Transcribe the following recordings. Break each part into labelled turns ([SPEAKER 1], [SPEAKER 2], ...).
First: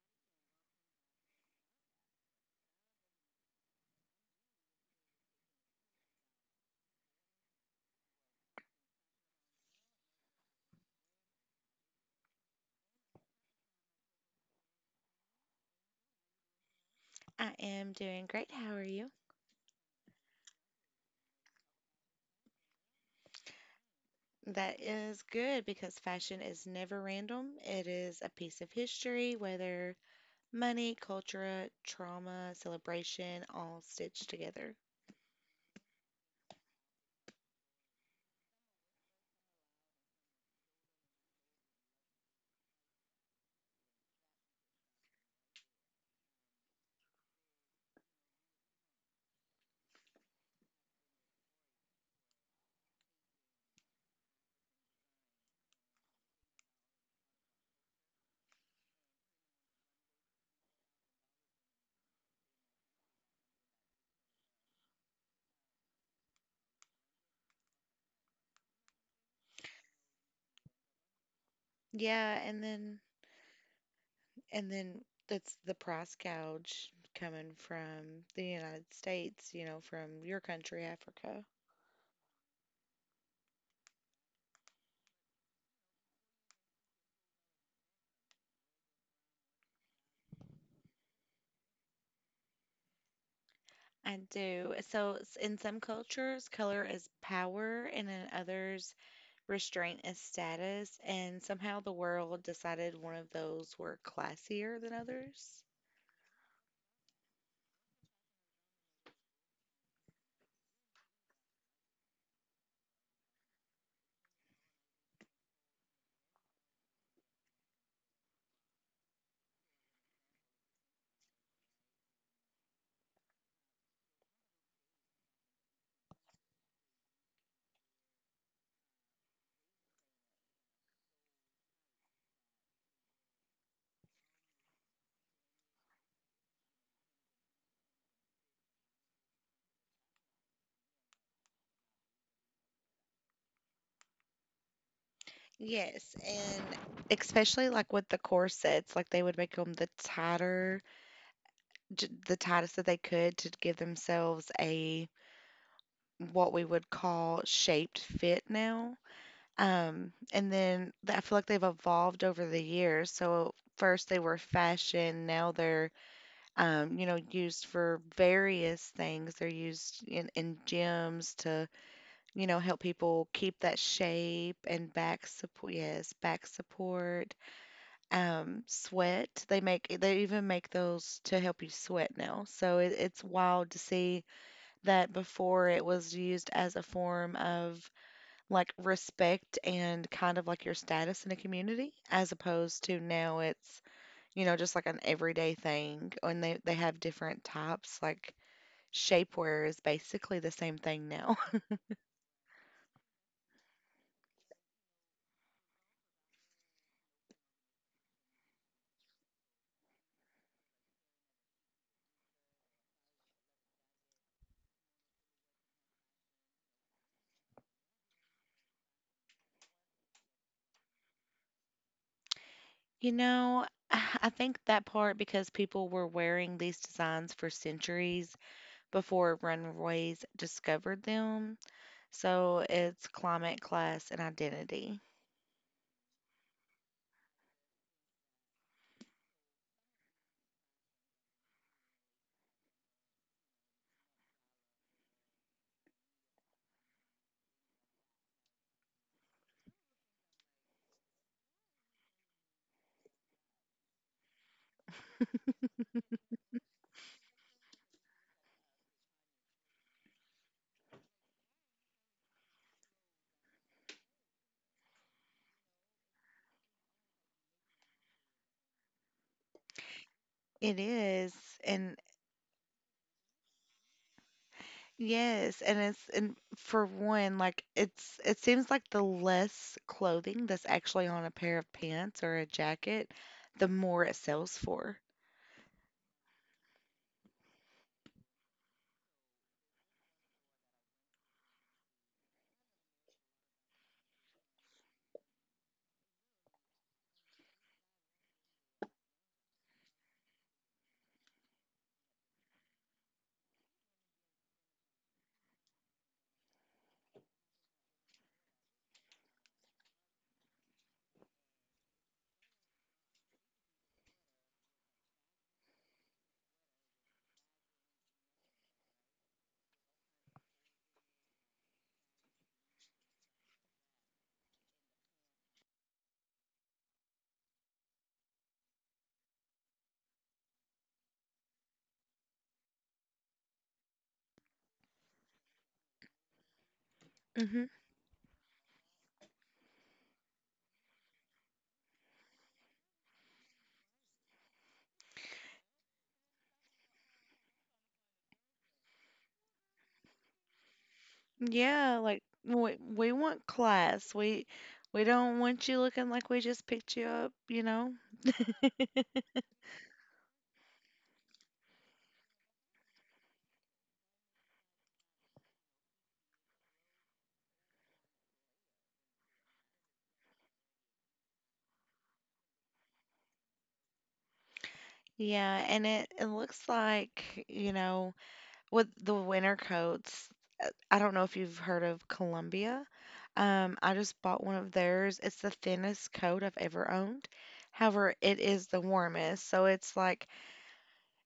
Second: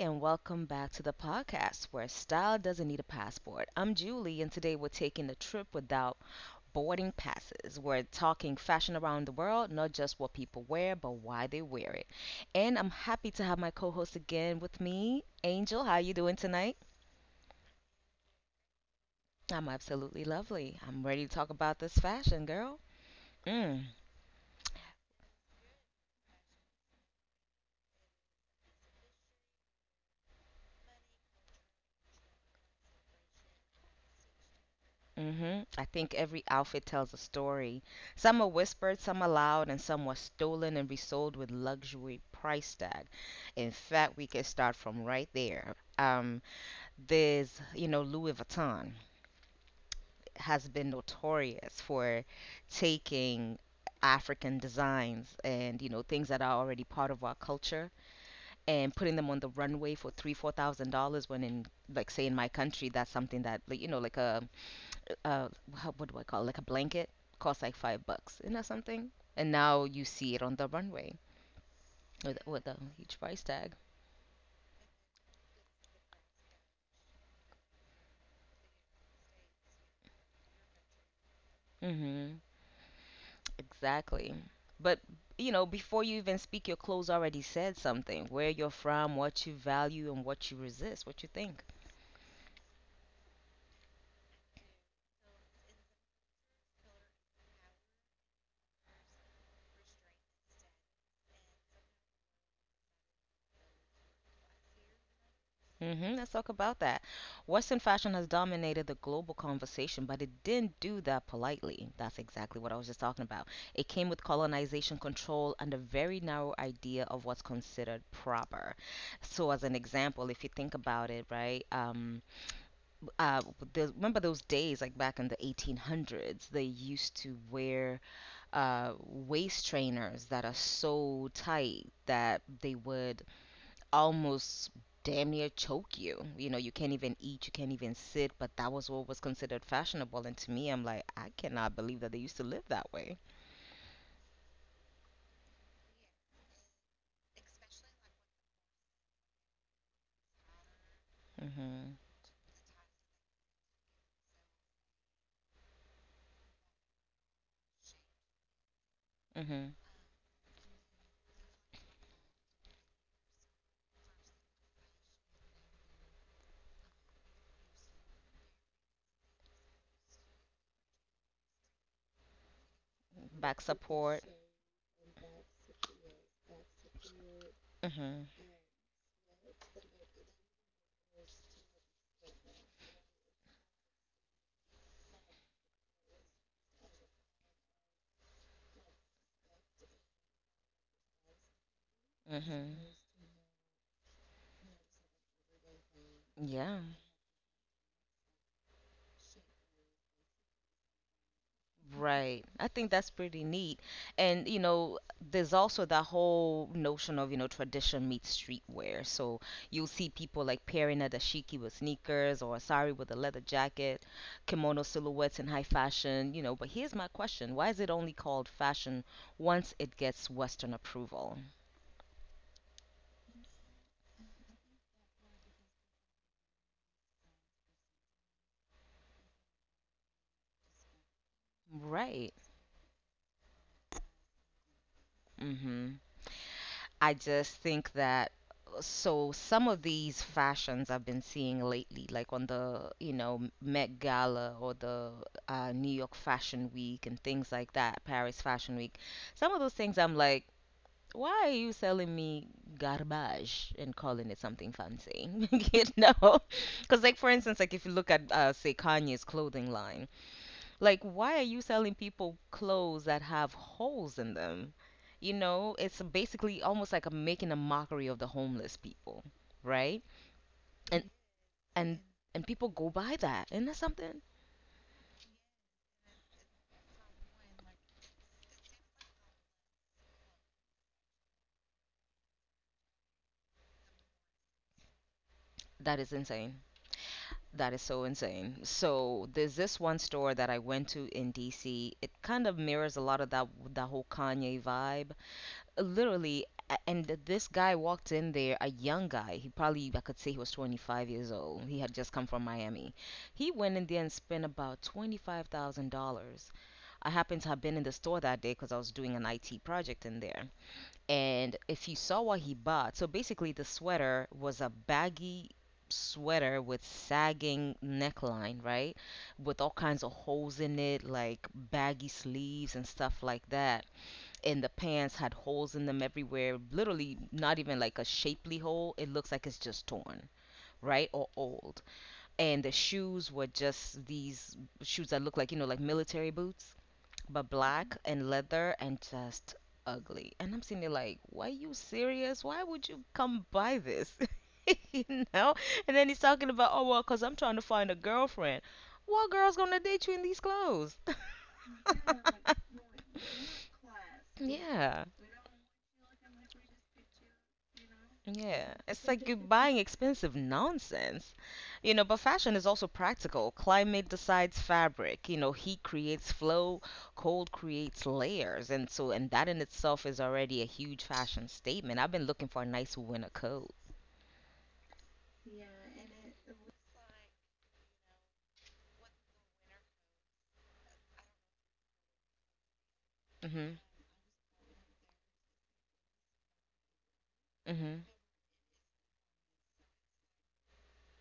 [SPEAKER 1] and welcome back to the podcast where style doesn't need a passport. I'm Julie, and today we're taking a trip without boarding passes. We're talking fashion around the world, not just what people wear, but why they wear it. And I'm happy to have my co-host again with me, Angel. How you doing tonight?
[SPEAKER 2] I am doing great. How are you?
[SPEAKER 1] I'm absolutely lovely. I'm ready to talk about this fashion, girl. Mm.
[SPEAKER 2] That is good because fashion is never random. It is a piece of history, whether money, culture, trauma, celebration, all stitched together.
[SPEAKER 1] I think every outfit tells a story. Some are whispered, some are loud, and some were stolen and resold with luxury price tag. In fact, we could start from right there. Louis Vuitton has been notorious for taking African designs , and things that are already part of our culture and putting them on the runway for three, $4,000 when, in, like, say, in my country, that's something that like, like a uh how, what do I call it? Like a blanket costs like $5, you that something, and now you see it on the runway
[SPEAKER 2] Yeah,
[SPEAKER 1] with with a huge price tag.
[SPEAKER 2] and then that's the price gouge coming from the United States, you know, from your country, Africa.
[SPEAKER 1] Mm-hmm, exactly. But before you even speak, your clothes already said something, where you're from, what you value, and what you resist, what you think.
[SPEAKER 2] I do. In some cultures, color is power, and in others, restraint as status, and somehow the world decided one of those were classier than others.
[SPEAKER 1] Let's talk about that. Western fashion has dominated the global conversation, but it didn't do that politely. That's exactly what I was just talking about. It came with colonization control and a very narrow idea of what's considered proper. So, as an example, if you think about it, right? Uh, remember those days, like back in the 1800s, they used to wear waist trainers that are so tight that they would almost damn near choke you. You can't even eat, you can't even sit, but that was what was considered fashionable. And to me, I'm like, I cannot believe that they used to live that way.
[SPEAKER 2] Yes, and especially like with the corsets, like they would make them the tighter,
[SPEAKER 1] Mm hmm.
[SPEAKER 2] the tightest that they could to give themselves a what we would call shaped fit now.
[SPEAKER 1] Mm hmm.
[SPEAKER 2] I feel like they've evolved over the years. So first they were fashion, now they're you know, used for various things. They're used in gyms to, you know, help people keep
[SPEAKER 1] Back
[SPEAKER 2] that
[SPEAKER 1] support.
[SPEAKER 2] shape and back support. Yes, back support.
[SPEAKER 1] Mm hmm.
[SPEAKER 2] Sweat. They even make those to help you sweat now. So it's wild to see that before it was used as a form of like respect and kind of like your status in a community, as
[SPEAKER 1] Mm hmm.
[SPEAKER 2] opposed to now it's, you know, just like an everyday thing. And they
[SPEAKER 1] Yeah.
[SPEAKER 2] have different types, like shapewear is basically the same thing now.
[SPEAKER 1] Right. I think that's pretty neat. And there's also that whole notion of tradition meets streetwear. So you'll see people like pairing a dashiki with sneakers or a sari with a leather jacket, kimono silhouettes in high fashion. But here's my question. Why is it only called fashion once it gets Western approval?
[SPEAKER 2] You know, I think that part because people were wearing these designs for centuries before runways discovered them.
[SPEAKER 1] Right.
[SPEAKER 2] So it's climate, class, and identity.
[SPEAKER 1] Mm-hmm. I just think that so some of these fashions I've been seeing lately, like on the Met Gala or the New York Fashion Week and things like that, Paris Fashion Week, some of those things I'm like, why are you selling me garbage and calling it something fancy? You know? Because, like, for instance, like if you look at, say, Kanye's clothing line, like, why are you selling people clothes that have holes in them? It's basically almost like a making a mockery of the homeless people, right?
[SPEAKER 2] It
[SPEAKER 1] And. Mhm.
[SPEAKER 2] is. And
[SPEAKER 1] and and people go buy that. Isn't that something?
[SPEAKER 2] yes, and it's, and for one, like it's, it seems like the less clothing that's actually on a pair of pants or a jacket, the more it sells for.
[SPEAKER 1] That is insane. That is so insane. So there's this one store that I went to in DC. It kind of mirrors a lot of that whole Kanye vibe. Literally, this guy walked in there, a young guy, he probably, I could say he was 25 years old. He had just come from Miami. He went in there and spent about $25,000. I happened to have been in the store that day because I was doing an it project in there. And if you saw what he bought. So basically, the sweater was a baggy sweater with sagging neckline, right, with all kinds of holes in it, like baggy sleeves and stuff like that. And the pants had holes in them everywhere. Literally, not even like a shapely hole. It looks like it's just torn, right? Or old. And the shoes were just these shoes that look like, like military boots, but
[SPEAKER 2] Hmm
[SPEAKER 1] black and leather and just ugly. And I'm sitting there like, why are you serious? Why would you come buy this? You know? And then he's talking about, oh, well, because I'm trying to find a girlfriend. What girl's going to date you in these clothes?
[SPEAKER 2] Yeah, like we want class. We
[SPEAKER 1] Yeah.
[SPEAKER 2] don't want you looking like we just picked you up, you know?
[SPEAKER 1] Yeah, it's like you're buying expensive nonsense. But fashion is also practical. Climate decides fabric. Heat creates flow, cold creates layers. And that in itself is already a huge fashion statement. I've been looking for a nice winter coat.
[SPEAKER 2] Yeah, and it looks like, you know, with the winter coats, I don't know if you've heard of Columbia.
[SPEAKER 1] Mhm.
[SPEAKER 2] I just bought one of theirs. It's the thinnest coat I've ever owned.
[SPEAKER 1] Mhm.
[SPEAKER 2] However, it is the warmest. So it's like,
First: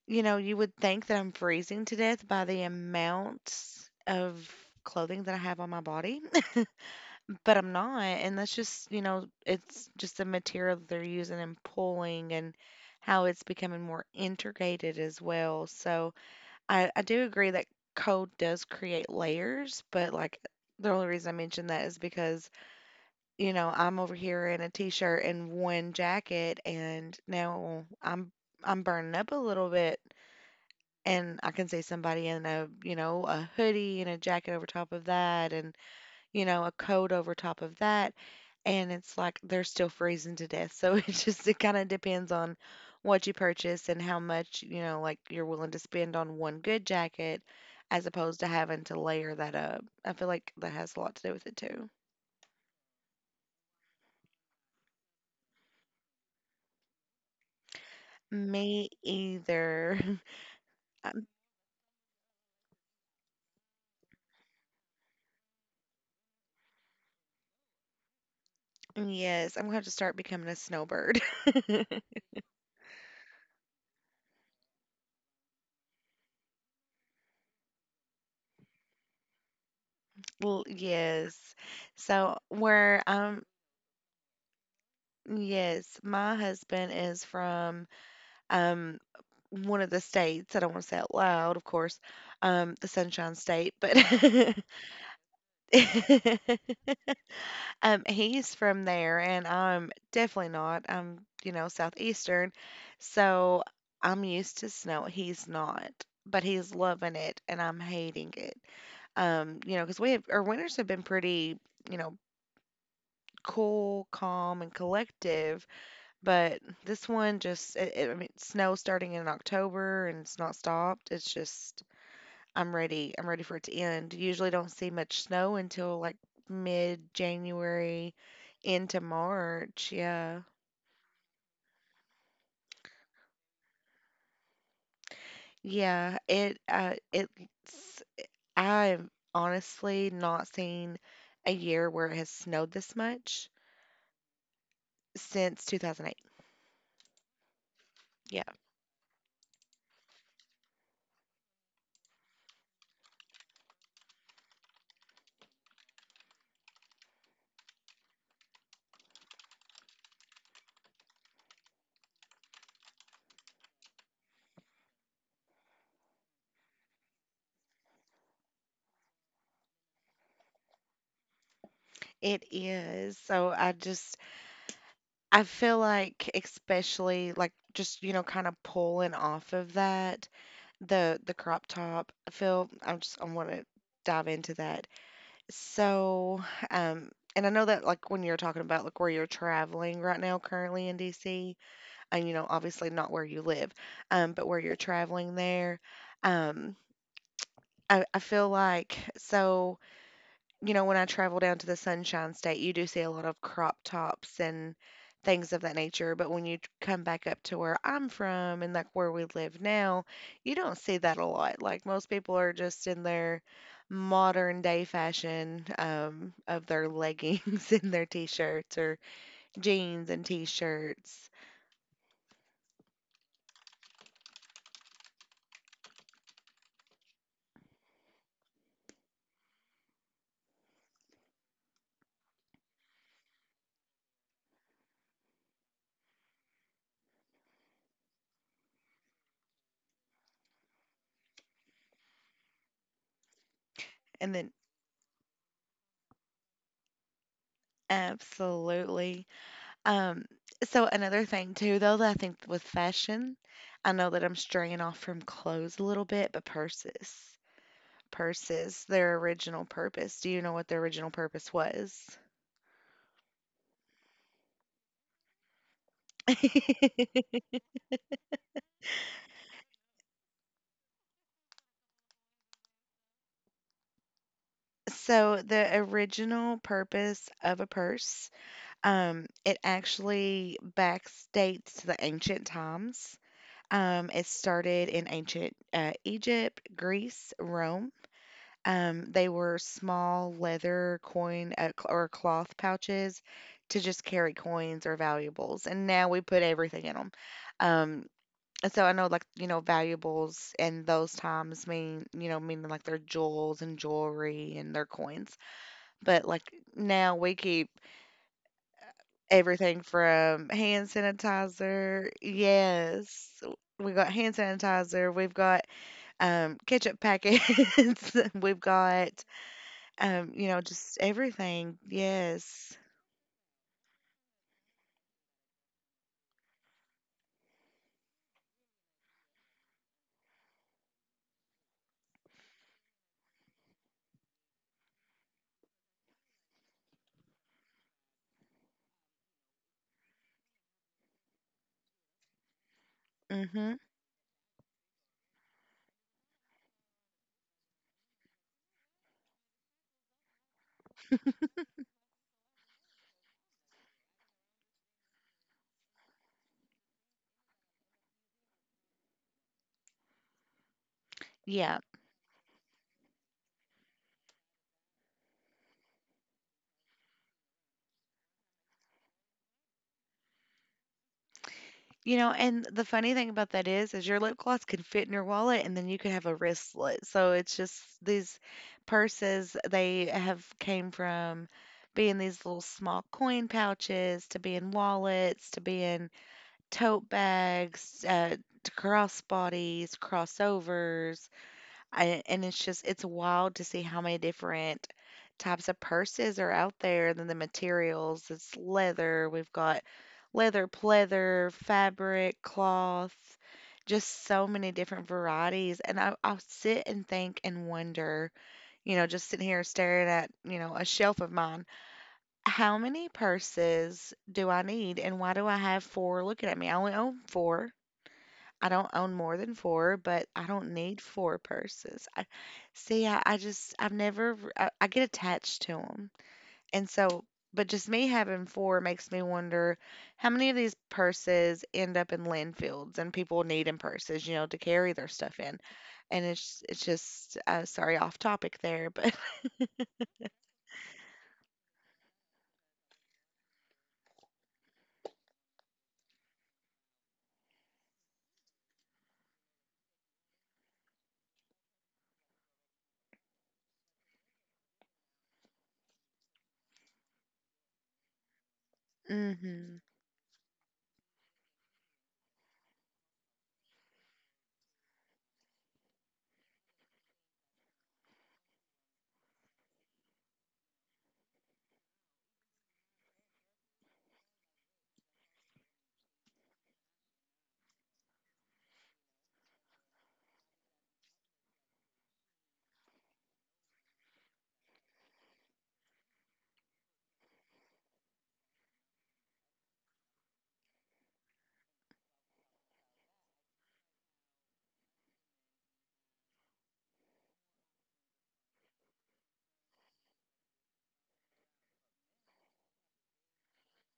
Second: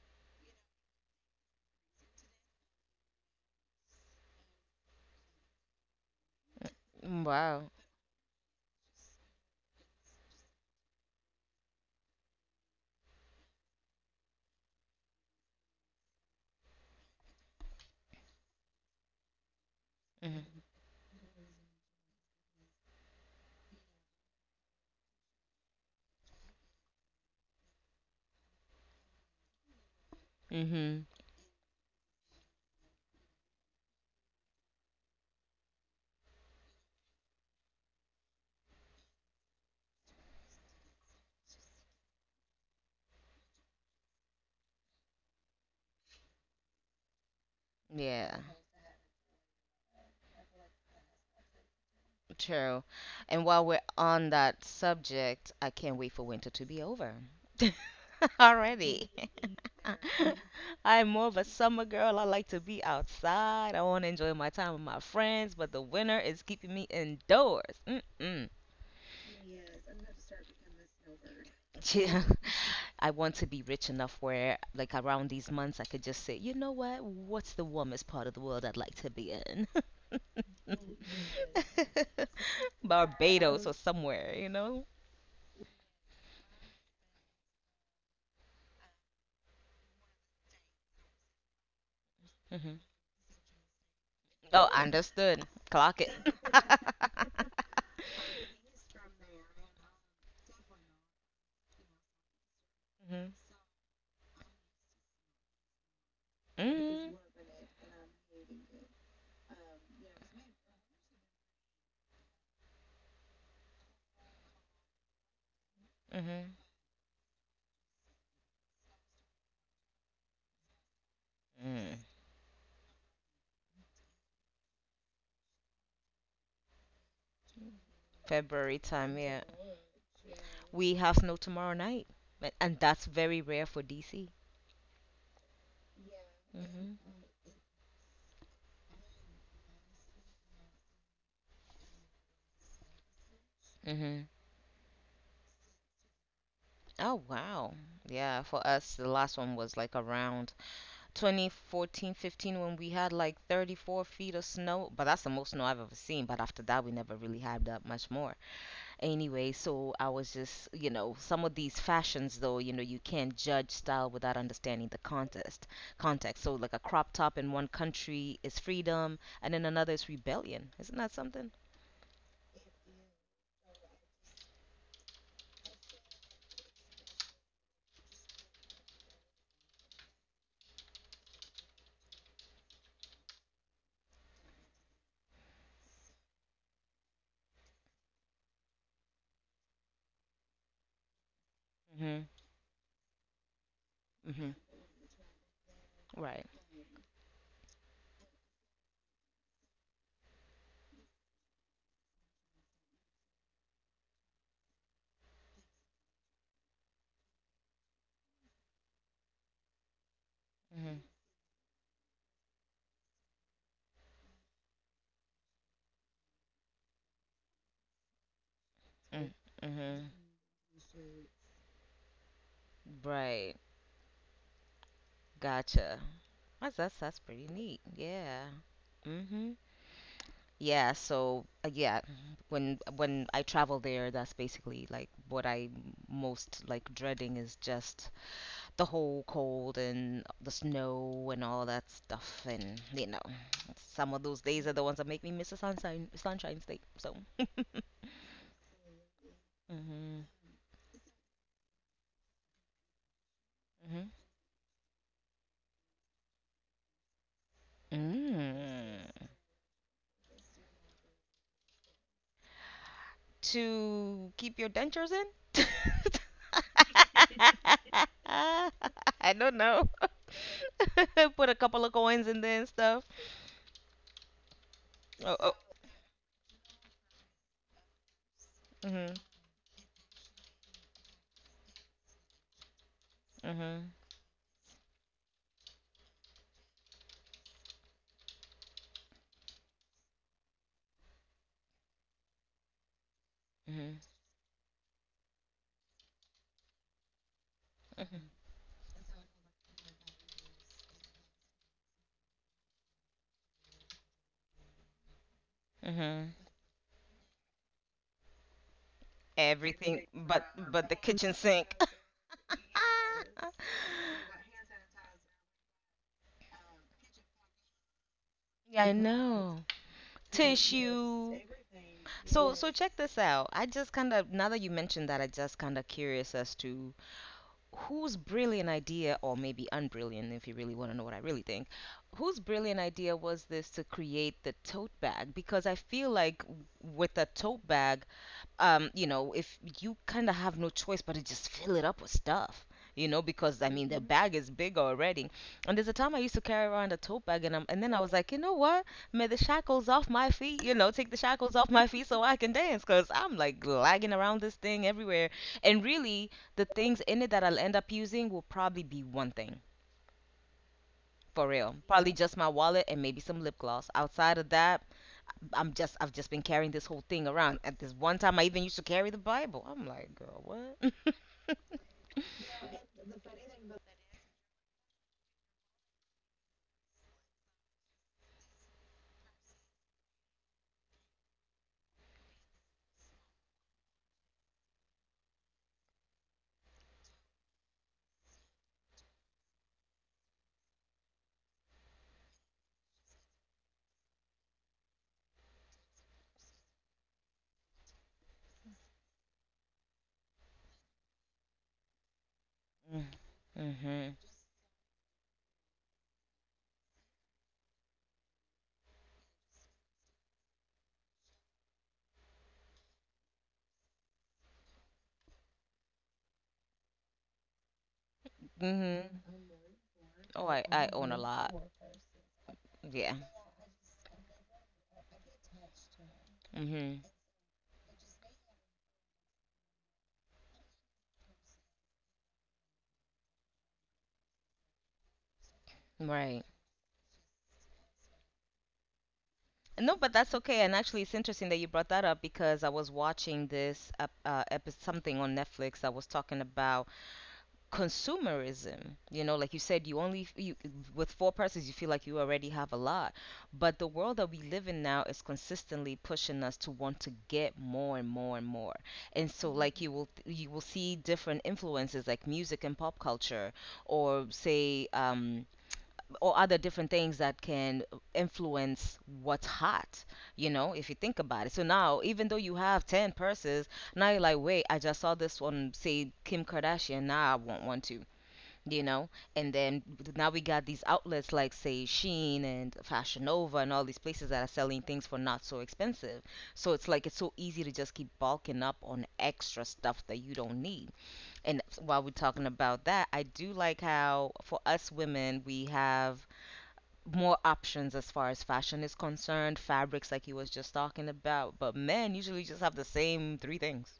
[SPEAKER 2] you know, you would think that I'm freezing to death by the amount of clothing that I have on my body, but
[SPEAKER 1] Wow.
[SPEAKER 2] I'm not. And that's just, you know, it's just the material that they're using and pulling and how it's becoming more integrated as well. So, I do agree that code does create layers, but like
[SPEAKER 1] Mhm.
[SPEAKER 2] the only reason I mention that is because, you know, I'm over here in a t-shirt and one jacket and now I'm burning up a little bit
[SPEAKER 1] Mhm.
[SPEAKER 2] and I can see somebody in a, you know, a hoodie and a jacket over top of that and, you know, a coat over top of that, and it's like they're still freezing to death. So it just it kind of depends on what you purchase and how much, you know, like you're willing to spend on one good jacket as
[SPEAKER 1] Yeah.
[SPEAKER 2] opposed to having to layer that up. I feel like that has a lot to do with it too.
[SPEAKER 1] True. And while we're on that subject, I can't wait for winter to be over.
[SPEAKER 2] Me
[SPEAKER 1] Already.
[SPEAKER 2] either.
[SPEAKER 1] I'm more of a summer girl. I like to be outside. I want to enjoy my time with my friends, but the winter is keeping me indoors. Mm-mm.
[SPEAKER 2] Yes, I'm gonna have to start becoming a snowbird.
[SPEAKER 1] Yeah. I want to be rich enough where, like, around these months, I could just say, you know what? What's the warmest part of the world I'd like to be in?
[SPEAKER 2] Well, yes. So where
[SPEAKER 1] Barbados or somewhere?
[SPEAKER 2] yes, my husband is from um one of the states, I don't wanna say out loud, of course,
[SPEAKER 1] Hmm.
[SPEAKER 2] the Sunshine State, but
[SPEAKER 1] Oh, understood. Clock it.
[SPEAKER 2] he's from there, and I'm definitely not. I'm, you know, southeastern,
[SPEAKER 1] Hmm.
[SPEAKER 2] so I'm used to snow. He's not, but he's
[SPEAKER 1] Mm-hmm.
[SPEAKER 2] loving it, and I'm hating it. You know, because we have our winters have been pretty, you know, cool, calm, and collective,
[SPEAKER 1] Mm.
[SPEAKER 2] but this one just, I mean, snow starting in October and it's not stopped. It's just
[SPEAKER 1] Mm.
[SPEAKER 2] I'm ready. I'm ready for it to end. Usually don't see much snow until like mid January
[SPEAKER 1] February
[SPEAKER 2] into
[SPEAKER 1] time, yeah.
[SPEAKER 2] March. Yeah.
[SPEAKER 1] We have no tomorrow night, and that's very rare for DC.
[SPEAKER 2] Yeah, it uh
[SPEAKER 1] Hmm.
[SPEAKER 2] it's I've honestly not seen a year where it has snowed this much
[SPEAKER 1] Hmm.
[SPEAKER 2] since 2008.
[SPEAKER 1] Oh, wow, yeah.
[SPEAKER 2] Yeah,
[SPEAKER 1] For us, the last one was like around 2014 15 when we had like 34 feet of snow. But that's the most snow I've ever seen. But after that, we never really had that much more. Anyway, so I was just, some of these fashions though, you can't judge style without understanding the contest context. So like a crop top in one country is freedom, and in another is rebellion. Isn't that something?
[SPEAKER 2] it is. So I just I feel like especially like just you know kind of pulling off of that the crop top. I feel I want to dive into that. So, um, and I know that like when you're talking about like where you're traveling right now currently in DC,
[SPEAKER 1] Mm-hmm.
[SPEAKER 2] and you know, obviously not where you live, but
[SPEAKER 1] Mhm.
[SPEAKER 2] where you're traveling there,
[SPEAKER 1] Right.
[SPEAKER 2] um, I feel like so, you know, when I travel down to the Sunshine State, you do see a lot of crop tops and things of that nature. But when come back up to where I'm from and like where we live now, you don't see
[SPEAKER 1] Mhm.
[SPEAKER 2] that a lot. Like most people are just in their modern day fashion of their leggings and their t shirts or
[SPEAKER 1] Mm.
[SPEAKER 2] jeans
[SPEAKER 1] Mhm.
[SPEAKER 2] and t shirts.
[SPEAKER 1] Right. Gotcha. That's pretty neat. Yeah. Mhm. Yeah. So yeah, when I travel there, that's basically like what I most like dreading is just the whole cold and the snow and all that stuff. And some of
[SPEAKER 2] And
[SPEAKER 1] those
[SPEAKER 2] then,
[SPEAKER 1] days are the ones that make me miss the sunshine state. So.
[SPEAKER 2] absolutely.
[SPEAKER 1] Mhm.
[SPEAKER 2] Um, so another thing too, though, that I think with fashion, I
[SPEAKER 1] Mhm.
[SPEAKER 2] know that I'm straying off from clothes a little bit, but purses, their
[SPEAKER 1] Mm.
[SPEAKER 2] original purpose. Do you know what their original purpose was?
[SPEAKER 1] To keep your dentures in? I don't know. Put a couple of coins in there and stuff. Oh,
[SPEAKER 2] So
[SPEAKER 1] oh.
[SPEAKER 2] the original purpose of a purse,
[SPEAKER 1] Mhm.
[SPEAKER 2] it actually backdates to the ancient times.
[SPEAKER 1] Mhm.
[SPEAKER 2] It started in ancient Egypt, Greece, Rome. They were small leather coin or cloth pouches to
[SPEAKER 1] Mhm.
[SPEAKER 2] just carry coins or valuables. And now we put everything in them. Um,
[SPEAKER 1] Mhm.
[SPEAKER 2] and so I know like, you know, valuables in those times mean, you know, meaning like their jewels and jewelry and their coins. But
[SPEAKER 1] Mhm.
[SPEAKER 2] like now we keep everything
[SPEAKER 1] Everything but
[SPEAKER 2] from hand
[SPEAKER 1] but the kitchen sink.
[SPEAKER 2] sanitizer. Yes. We got hand sanitizer. We've got ketchup packets. We've
[SPEAKER 1] Yeah, I
[SPEAKER 2] got
[SPEAKER 1] know.
[SPEAKER 2] you know, just
[SPEAKER 1] Tissue.
[SPEAKER 2] everything.
[SPEAKER 1] So
[SPEAKER 2] Yes.
[SPEAKER 1] check this out. I just kind of now that you mentioned that, I just kind of curious as to whose brilliant idea, or maybe unbrilliant if you really want to know what I really think, whose brilliant idea was this to create the tote bag? Because I feel like with a tote bag, if you kind of have no choice but to just fill it up with stuff, you know,
[SPEAKER 2] mm
[SPEAKER 1] because I
[SPEAKER 2] Mhm.
[SPEAKER 1] mean, the bag is big already. And there's a time I used to carry around a tote bag, and then I was like, you know what? May the shackles off my feet, take the shackles off my feet so I can dance, because I'm like lagging around this thing everywhere. And really, the things in it that I'll end up using will probably be one thing. For real,
[SPEAKER 2] Yeah.
[SPEAKER 1] probably just my wallet and maybe some lip gloss. Outside of that, I've just been carrying this whole thing around. At this one time, I even used to carry the Bible. I'm like, girl, what?
[SPEAKER 2] You know, and the funny thing about that is your lip gloss can fit in your wallet and then you could have a wristlet. So it's just these purses they have came from being these little small coin pouches to being wallets to being tote bags to crossbodies, crossovers, and it's just it's wild to see how many different types of purses are out there. Then the materials. It's leather. We've got leather, pleather, fabric, cloth,
[SPEAKER 1] Hmm.
[SPEAKER 2] just so many different varieties. And I'll sit and think and wonder, you know, just sitting here staring at, you know, a shelf of mine, how many purses do I need and why do I have four looking at me? I only own four. I don't own
[SPEAKER 1] Hmm.
[SPEAKER 2] more than four, but
[SPEAKER 1] Oh,
[SPEAKER 2] I
[SPEAKER 1] I
[SPEAKER 2] don't
[SPEAKER 1] I
[SPEAKER 2] need
[SPEAKER 1] own a
[SPEAKER 2] four
[SPEAKER 1] lot.
[SPEAKER 2] purses. I see,
[SPEAKER 1] Yeah.
[SPEAKER 2] I just I've never r I get attached to them, and
[SPEAKER 1] Hmm.
[SPEAKER 2] so but just me having four makes me wonder how many of these purses end up in landfills and people need in purses, you know, to carry their stuff in, and
[SPEAKER 1] Right.
[SPEAKER 2] it's just, sorry, off topic there, but
[SPEAKER 1] No, but that's okay. And actually, it's interesting that you brought that up because I was watching this something on Netflix that was talking about consumerism. Like you said, you only you with four persons, you feel like you already have a lot. But the world that we live in now is consistently pushing us to want to get more and more and more. And so,
[SPEAKER 2] Mhm.
[SPEAKER 1] like, you will see different influences like music and pop culture, or say or other different things that can influence what's hot. If you think about it, so now even though you have 10 purses, now you're like, wait, I just saw this one, say Kim Kardashian, now I want one too. You know and then now we got these outlets, like say Shein and Fashion Nova, and all these places that are selling things for not so expensive. So it's like, it's so easy to just keep bulking up on extra stuff that you don't need. And while we're talking about that, I do like how for us women we have more options as far as fashion is concerned, fabrics like you was just talking about, but men usually just have the same three things.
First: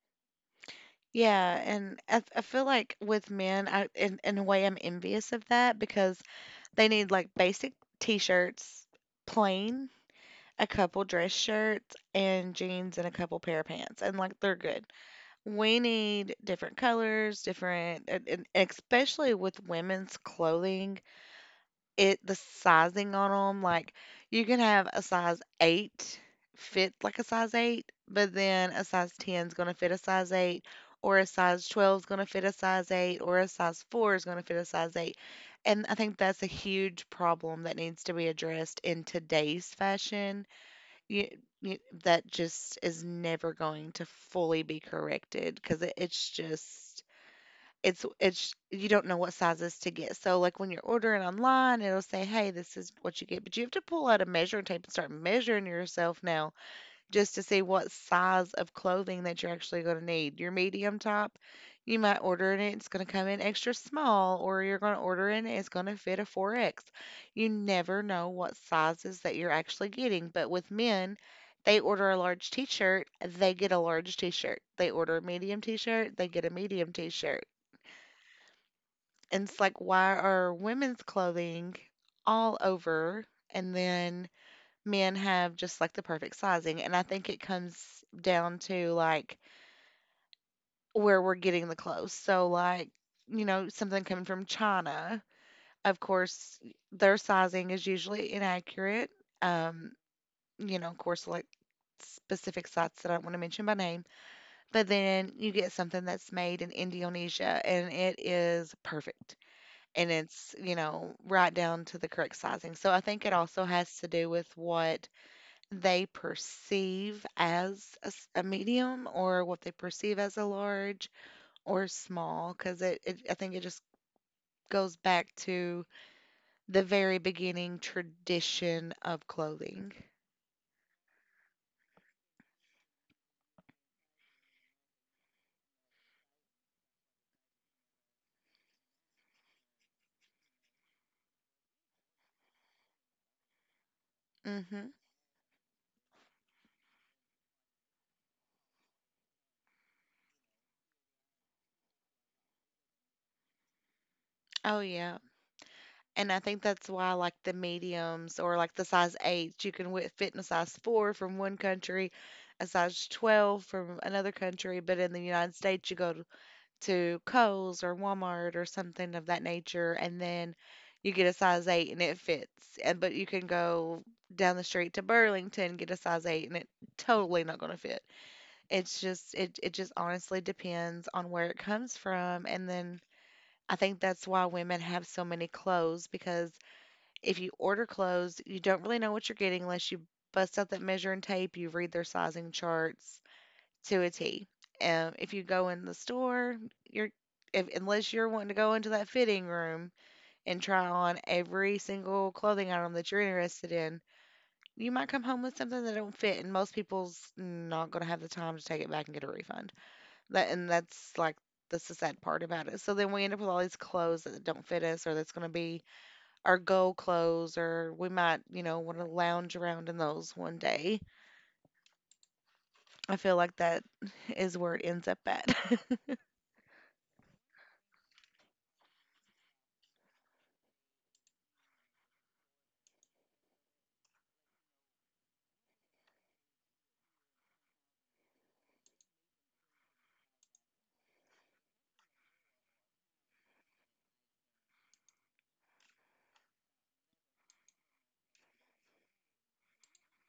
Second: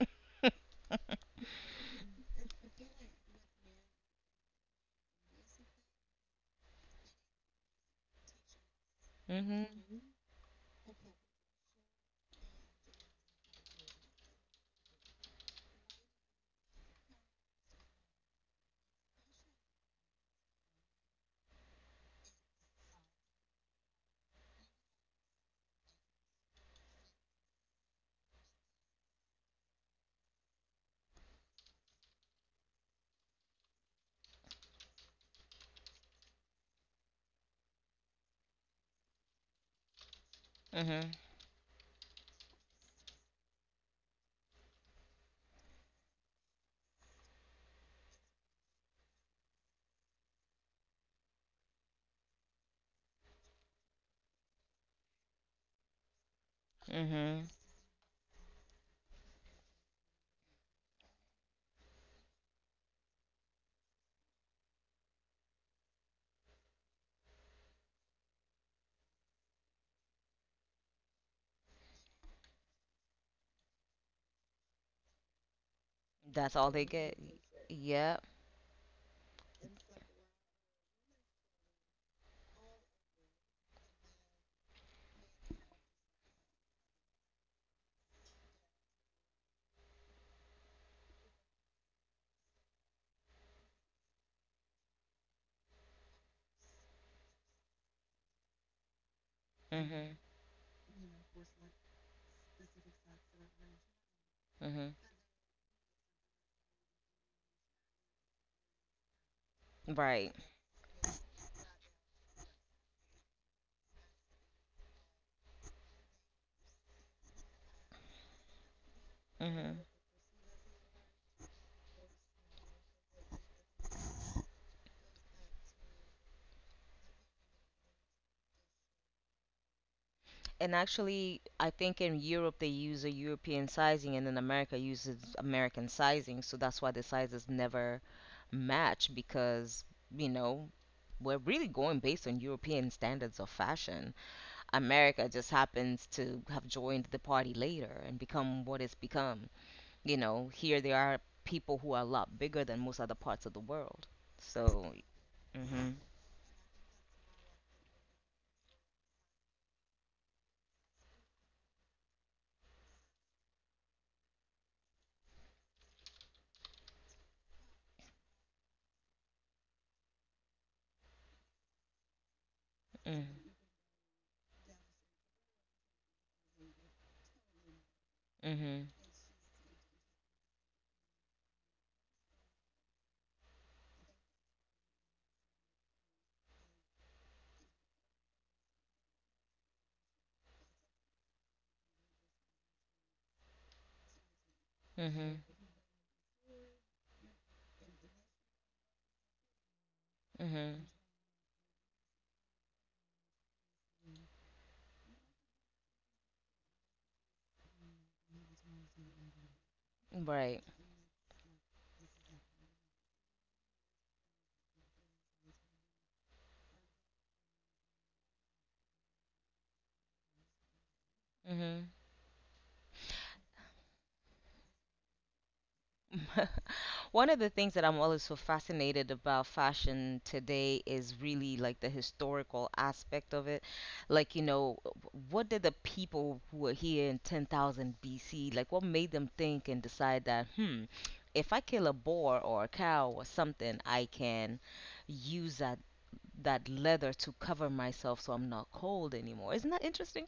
[SPEAKER 2] Yeah, and I feel like with men, I in a way, I'm envious of that because they need like basic t-shirts,
[SPEAKER 1] Mhm.
[SPEAKER 2] plain, a couple dress shirts and jeans and a couple pair of pants and like they're good. We need different colors, different, and especially with women's clothing it the sizing on them like, you can have a size 8 fit like a size 8, but then a size 10 is gonna fit a size 8, or a size 12 is gonna fit a size 8, or a size 4 is gonna fit a size 8. And I think that's a huge problem that needs to be addressed in today's fashion.
[SPEAKER 1] Mhm.
[SPEAKER 2] You, you, that just is never going to fully be corrected because it's just it's you don't know what sizes to get. So like when you're ordering online, it'll say, "Hey, this is what you get," but you have to pull out a measuring tape and start measuring yourself now just to
[SPEAKER 1] Mhm.
[SPEAKER 2] see what size of clothing that you're actually going to need. Your medium top, you might order it, it's going to come in extra small, or you're going to order it, it's going to fit a 4X. You never know what sizes that you're actually getting, but with men, they order a large t-shirt, they get a large t-shirt. They order a medium t-shirt, they get a
[SPEAKER 1] That's all they
[SPEAKER 2] medium
[SPEAKER 1] get,
[SPEAKER 2] t-shirt.
[SPEAKER 1] yeah.
[SPEAKER 2] And it's like, why are women's clothing all over and then men have just like the perfect sizing? And I think it comes down to like where we're getting the clothes. So, like, you know, something coming from China, of course, their sizing is usually inaccurate. Um,
[SPEAKER 1] Hmm.
[SPEAKER 2] you know, of course, like specific sites that I don't want to mention by name. But
[SPEAKER 1] Hmm.
[SPEAKER 2] then you get something that's made in Indonesia and it is perfect. And
[SPEAKER 1] Right.
[SPEAKER 2] it's, you know, right down to the correct sizing. So I think it also has to do with what they perceive as a, a medium or what they
[SPEAKER 1] hmm
[SPEAKER 2] perceive as a large or small, because I think it just goes back to the very beginning tradition of clothing.
[SPEAKER 1] And actually, I think in Europe they use a European sizing, and in America uses American sizing. So that's why the sizes never match because, you know, we're really going based on European standards of fashion.
[SPEAKER 2] Hmm
[SPEAKER 1] America just happens to have joined the party later and become what it's become. Here there are people who are a lot bigger than most other parts of the world.
[SPEAKER 2] Oh,
[SPEAKER 1] So.
[SPEAKER 2] yeah.
[SPEAKER 1] Hmm.
[SPEAKER 2] And I think that's why, like, the mediums or like the size 8, you can fit in a size 4 from one country, a size 12 from another country. But in the United States, to Kohl's or Walmart or something of that nature, and then you get a size 8 and it fits. And but you can
[SPEAKER 1] Hmm.
[SPEAKER 2] go down the street to Burlington, get a size 8, and it totally not going to fit.
[SPEAKER 1] Hmm.
[SPEAKER 2] It's just it just honestly depends on where it comes from, and then I think that's why women have so many clothes because if you order clothes, you don't really know what you're getting unless you bust out that measuring tape, you read their sizing charts to a T. If
[SPEAKER 1] Hmm.
[SPEAKER 2] you go in the store, you're if, unless you're wanting to go into that fitting room and try
[SPEAKER 1] Hmm.
[SPEAKER 2] on every single clothing item that you're interested in, you might come home with something that don't fit, and most people's not going to have the time to take it back and get a refund.
[SPEAKER 1] Right.
[SPEAKER 2] That's like that's the sad part about it. So then we end up with all these clothes that don't fit us, or that's going to be our go clothes, or we might, you know, want to lounge around in those one day.
[SPEAKER 1] Hmm.
[SPEAKER 2] I feel like that is where it ends up at.
[SPEAKER 1] One of the things that I'm always so fascinated about fashion today is really like the historical aspect of it. Like, what did the people who were here in 10,000 BC, like what made them think and decide that, if I kill a boar or a cow or something, I can use that leather to cover myself so I'm not cold anymore. Isn't that interesting?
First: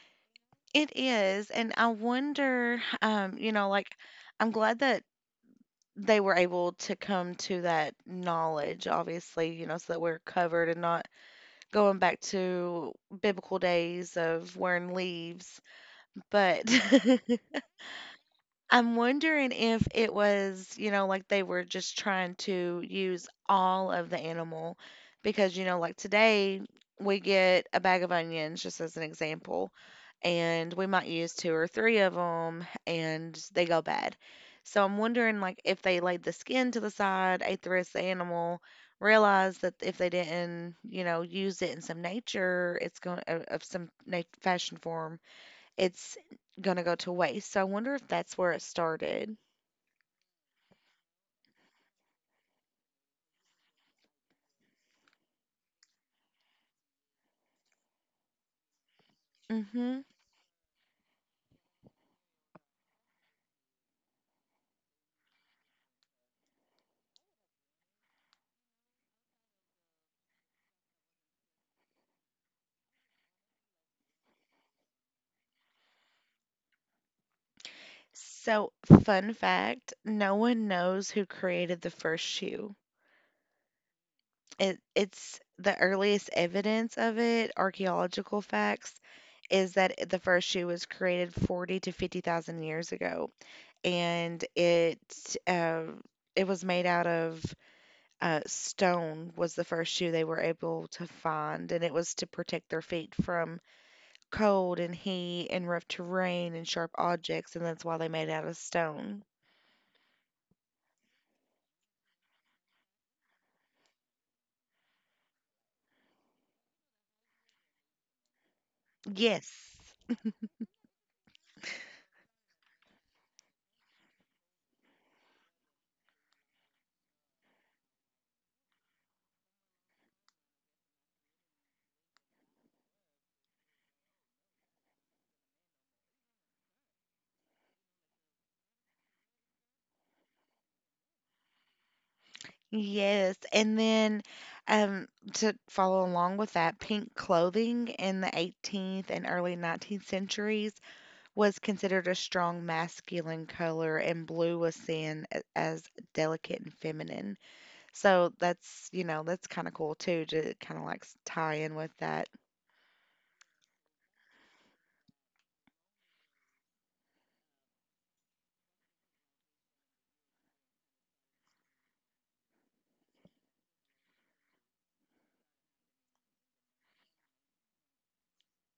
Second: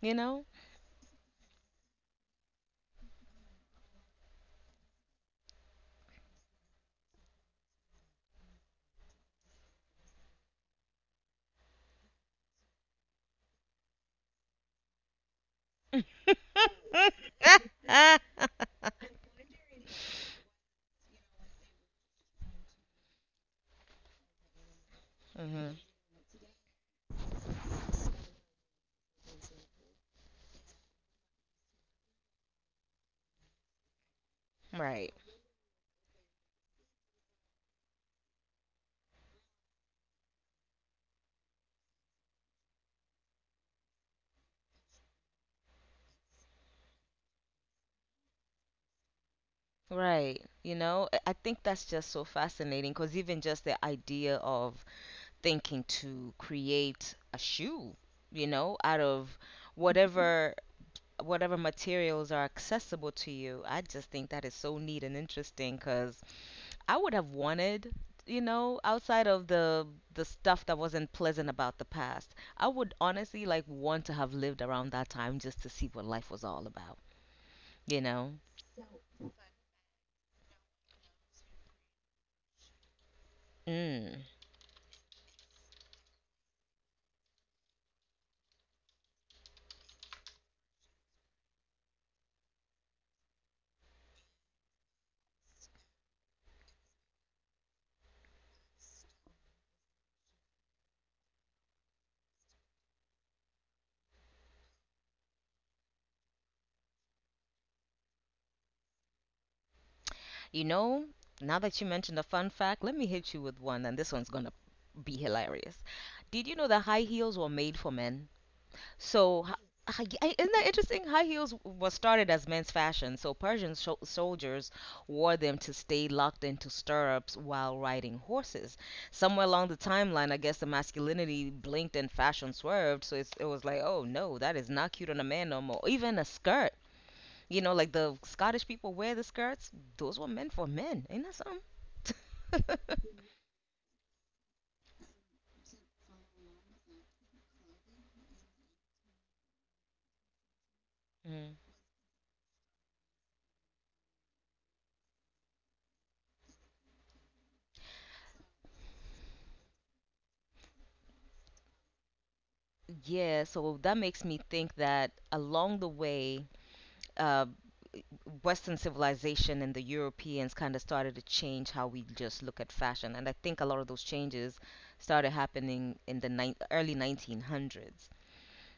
[SPEAKER 1] You know?
[SPEAKER 2] It is, and I wonder, you know, like I'm glad that they were able to come to that knowledge, obviously, you know, so that we're covered and not going back to biblical days of wearing leaves. But I'm wondering if it was, you know, like they were just trying to use all of the animal because, you
[SPEAKER 1] Mhm.
[SPEAKER 2] know, like today we get a bag of onions, just as an example, and we might use two or three of them and they go bad. So I'm
[SPEAKER 1] Right.
[SPEAKER 2] wondering, like, if they laid the skin to the side, ate the rest of the animal, realized that if they didn't, you know, use it in some nature, it's going of some nat- fashion form it's gonna go to waste. So I wonder if that's where it started.
[SPEAKER 1] Right. I think that's just so fascinating because even just the idea of thinking to create a shoe, out of, Mhm,
[SPEAKER 2] Hmm
[SPEAKER 1] whatever materials are accessible to you. I just think that is so neat and interesting because I would have wanted, outside of the stuff that wasn't pleasant about the past, I would honestly like want to have lived around that time just to see what life was all about, you know?
[SPEAKER 2] So, fun fact, no one knows who created the first shoe.
[SPEAKER 1] Mm.
[SPEAKER 2] It's the earliest evidence of it, archaeological facts, is that the first shoe was created 40 to 50,000 years ago. And uh, it was made out of Stone was the first shoe they were able to find, and it was to protect their feet from cold and heat and rough terrain and sharp objects, and that's why they made it out of stone.
[SPEAKER 1] You know, now that you mentioned a fun fact, let me hit you with one, and this one's gonna be hilarious. Did you know that high heels were made for men? So,
[SPEAKER 2] Yes.
[SPEAKER 1] isn't that interesting? High heels was started as men's fashion, so Persian soldiers wore them to stay locked into stirrups while riding horses. Somewhere along the timeline, I guess the masculinity blinked and fashion swerved, so it was like, oh no, that is not cute on a man no more. Even a skirt, like the Scottish people wear the skirts. Those were meant for men. Ain't that something?
[SPEAKER 2] Yes. And then um, to follow along with that, pink clothing in the 18th and early 19th centuries
[SPEAKER 1] Mm.
[SPEAKER 2] was considered a strong masculine color, and blue was seen as delicate and feminine. So that's, you know, that's kind of cool too to kind of like tie in with that.
[SPEAKER 1] Yeah, so that makes me think that along the way, uh, Western civilization and the Europeans kind of started to change how we just look at fashion. And I think a lot of those changes started happening in the nine early 1900s,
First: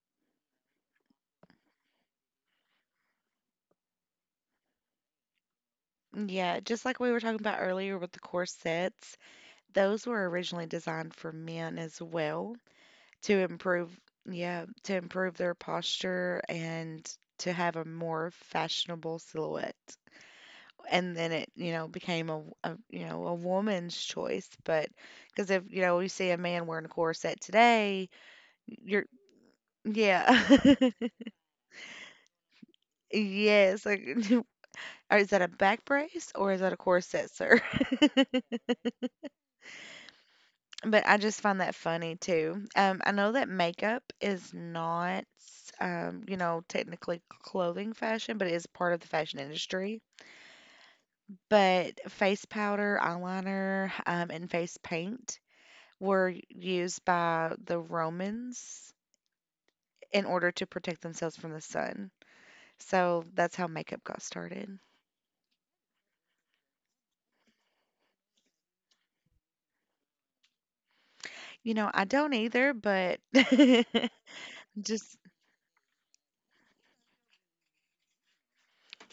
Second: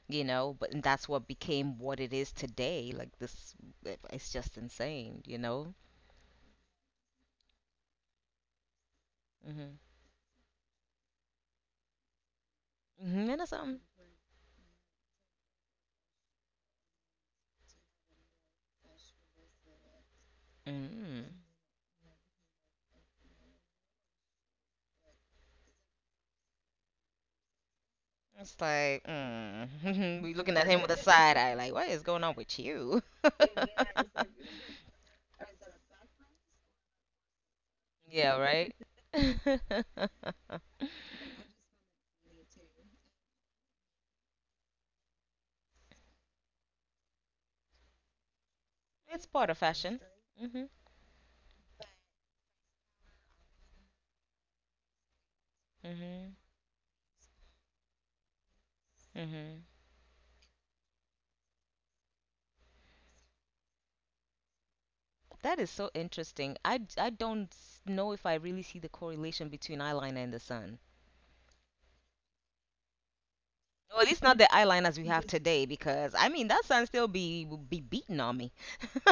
[SPEAKER 1] you know, but and that's what became what it is today. Like this, it's just insane, you know?
[SPEAKER 2] Yeah, just like we were talking about earlier with the corsets.
[SPEAKER 1] Mhm.
[SPEAKER 2] Those were originally designed for men as well
[SPEAKER 1] Hmm.
[SPEAKER 2] to
[SPEAKER 1] And that's something.
[SPEAKER 2] improve, yeah, to improve their posture and to have a more fashionable silhouette. And
[SPEAKER 1] Mm.
[SPEAKER 2] then it, you know, became a you know, a woman's choice, but because if, you know, you see a man wearing a corset today,
[SPEAKER 1] It's like,
[SPEAKER 2] you're
[SPEAKER 1] we
[SPEAKER 2] yeah.
[SPEAKER 1] looking at him with a side eye, like, what is going on with you?
[SPEAKER 2] Yes, like, or is that a back brace, or is that a corset, sir?
[SPEAKER 1] Yeah, right. It's
[SPEAKER 2] But I just find that funny too. I know that makeup is not, you know, technically clothing fashion, but it is part of the fashion
[SPEAKER 1] part of
[SPEAKER 2] industry.
[SPEAKER 1] fashion. Mhm.
[SPEAKER 2] But face powder, eyeliner, and face paint were
[SPEAKER 1] Mhm.
[SPEAKER 2] used by the Romans
[SPEAKER 1] Mhm.
[SPEAKER 2] in order to protect themselves from the sun. So that's how makeup got started.
[SPEAKER 1] That is so interesting. I don't know if I really see the correlation between eyeliner and the sun.
[SPEAKER 2] You know, I don't either, but
[SPEAKER 1] Or at least not the eyeliners we
[SPEAKER 2] just
[SPEAKER 1] have today, because I mean that sun still be beating on me,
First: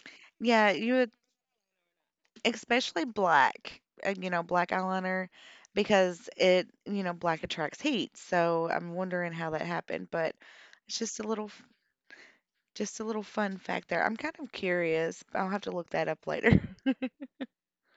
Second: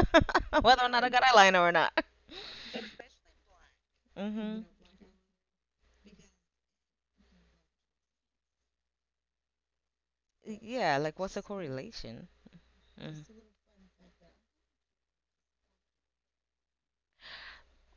[SPEAKER 2] yeah,
[SPEAKER 1] whether or
[SPEAKER 2] you
[SPEAKER 1] not
[SPEAKER 2] would.
[SPEAKER 1] I got eyeliner or not.
[SPEAKER 2] Especially black, you know,
[SPEAKER 1] Mhm.
[SPEAKER 2] black eyeliner, because it, you know, black attracts heat. So I'm wondering how that happened, but it's
[SPEAKER 1] Yeah, like what's the correlation?
[SPEAKER 2] just a little
[SPEAKER 1] Mm-hmm.
[SPEAKER 2] fun fact there. I'm kind of curious. I'll have to look that up later.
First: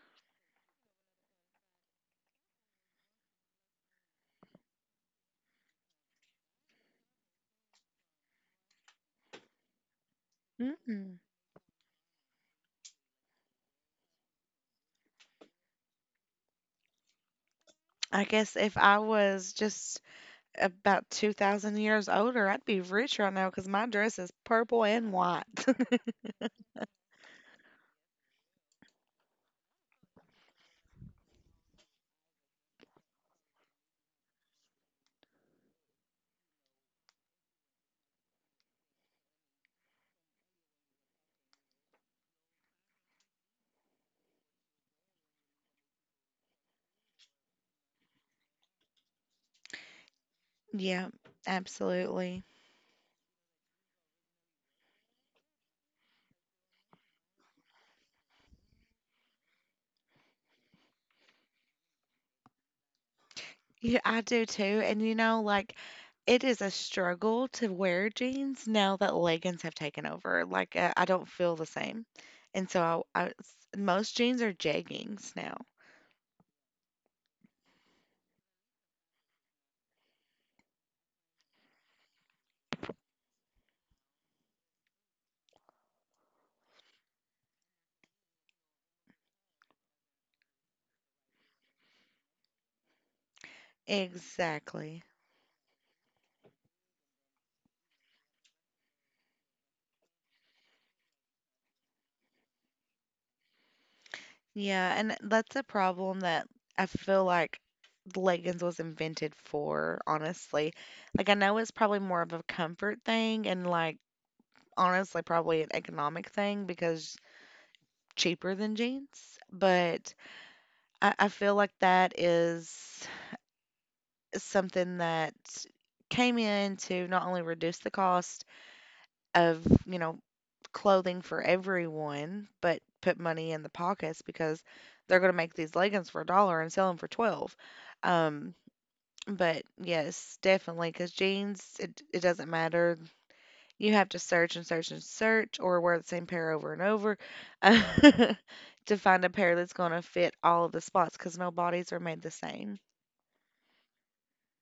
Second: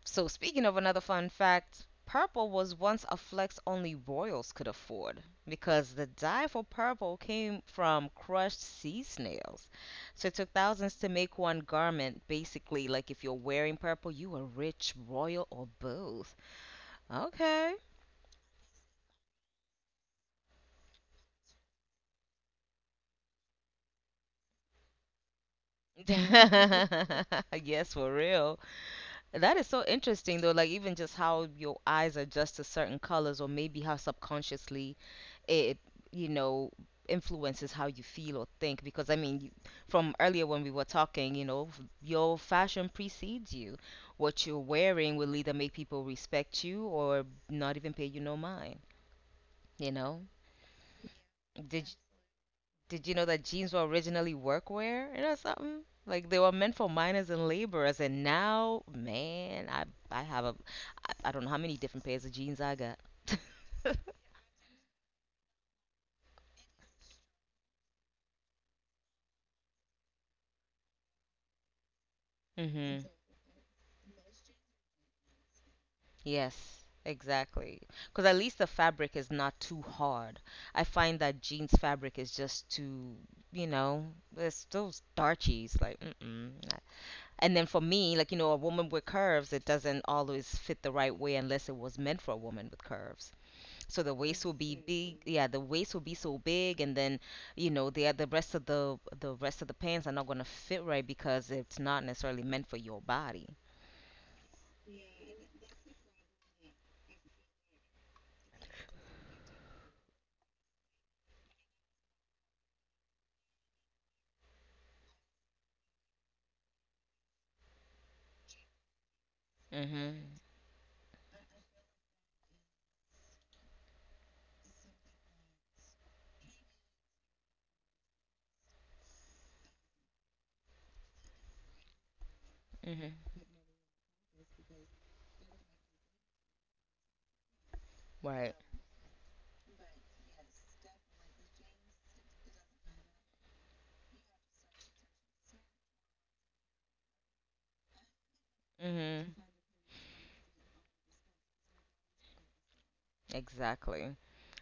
[SPEAKER 1] So, speaking of another fun fact, purple was once a flex only royals could afford because the dye for purple came from crushed sea snails. So, it took thousands to
[SPEAKER 2] Mm.
[SPEAKER 1] make one garment. Basically, like if you're wearing purple, you are rich, royal, or both. Okay.
[SPEAKER 2] I guess if I was just about 2,000 years older, I'd be rich right now because my dress is purple and white.
[SPEAKER 1] Yes, for real. That is so interesting, though. Like, even just how your eyes adjust to certain colors, or maybe how subconsciously it you know influences how you feel or think. Because I mean, you, from earlier when we were talking, your fashion precedes you. What you're wearing will either make people respect you or not even pay you no mind. you know
[SPEAKER 2] Yeah,
[SPEAKER 1] did
[SPEAKER 2] absolutely.
[SPEAKER 1] did you know that jeans were originally workwear, something like they were meant for miners and laborers? And now, man, I have I don't know how many different pairs of jeans I got.
[SPEAKER 2] Yeah, I do too. And you know, like it is a struggle to wear jeans now that leggings have taken over. Like, I don't feel the same. And
[SPEAKER 1] Mhm.
[SPEAKER 2] so most jeans are jeggings now.
[SPEAKER 1] Yes, exactly. Because at least the fabric is not too hard. I find that jeans fabric is just too, you know, it's those starchies. Like, mm-mm. And then for me, like, a woman with curves, it doesn't always fit the right way unless it was meant for a woman with curves. So the waist will be
[SPEAKER 2] Exactly.
[SPEAKER 1] big. Yeah, the waist will be so big, and then, the rest of the pants are not gonna fit right because it's not necessarily meant for your body.
[SPEAKER 2] Yeah, and that's a problem that I feel like leggings was invented for, honestly. Like, I know it's probably more of a comfort thing, and like honestly probably an economic thing because cheaper than jeans, but
[SPEAKER 1] Mhm.
[SPEAKER 2] I feel like that is something that came in to not only reduce the cost of, you know, clothing for everyone, but put
[SPEAKER 1] Mhm.
[SPEAKER 2] money in the pockets because they're going to make these leggings for a dollar and sell them for 12.
[SPEAKER 1] Right.
[SPEAKER 2] Um, but yes, definitely, because jeans, it doesn't matter. You have to search and search and search or wear the same pair over and over to find a
[SPEAKER 1] Mhm.
[SPEAKER 2] pair that's going to fit all of the spots because no bodies are made the same.
[SPEAKER 1] Exactly.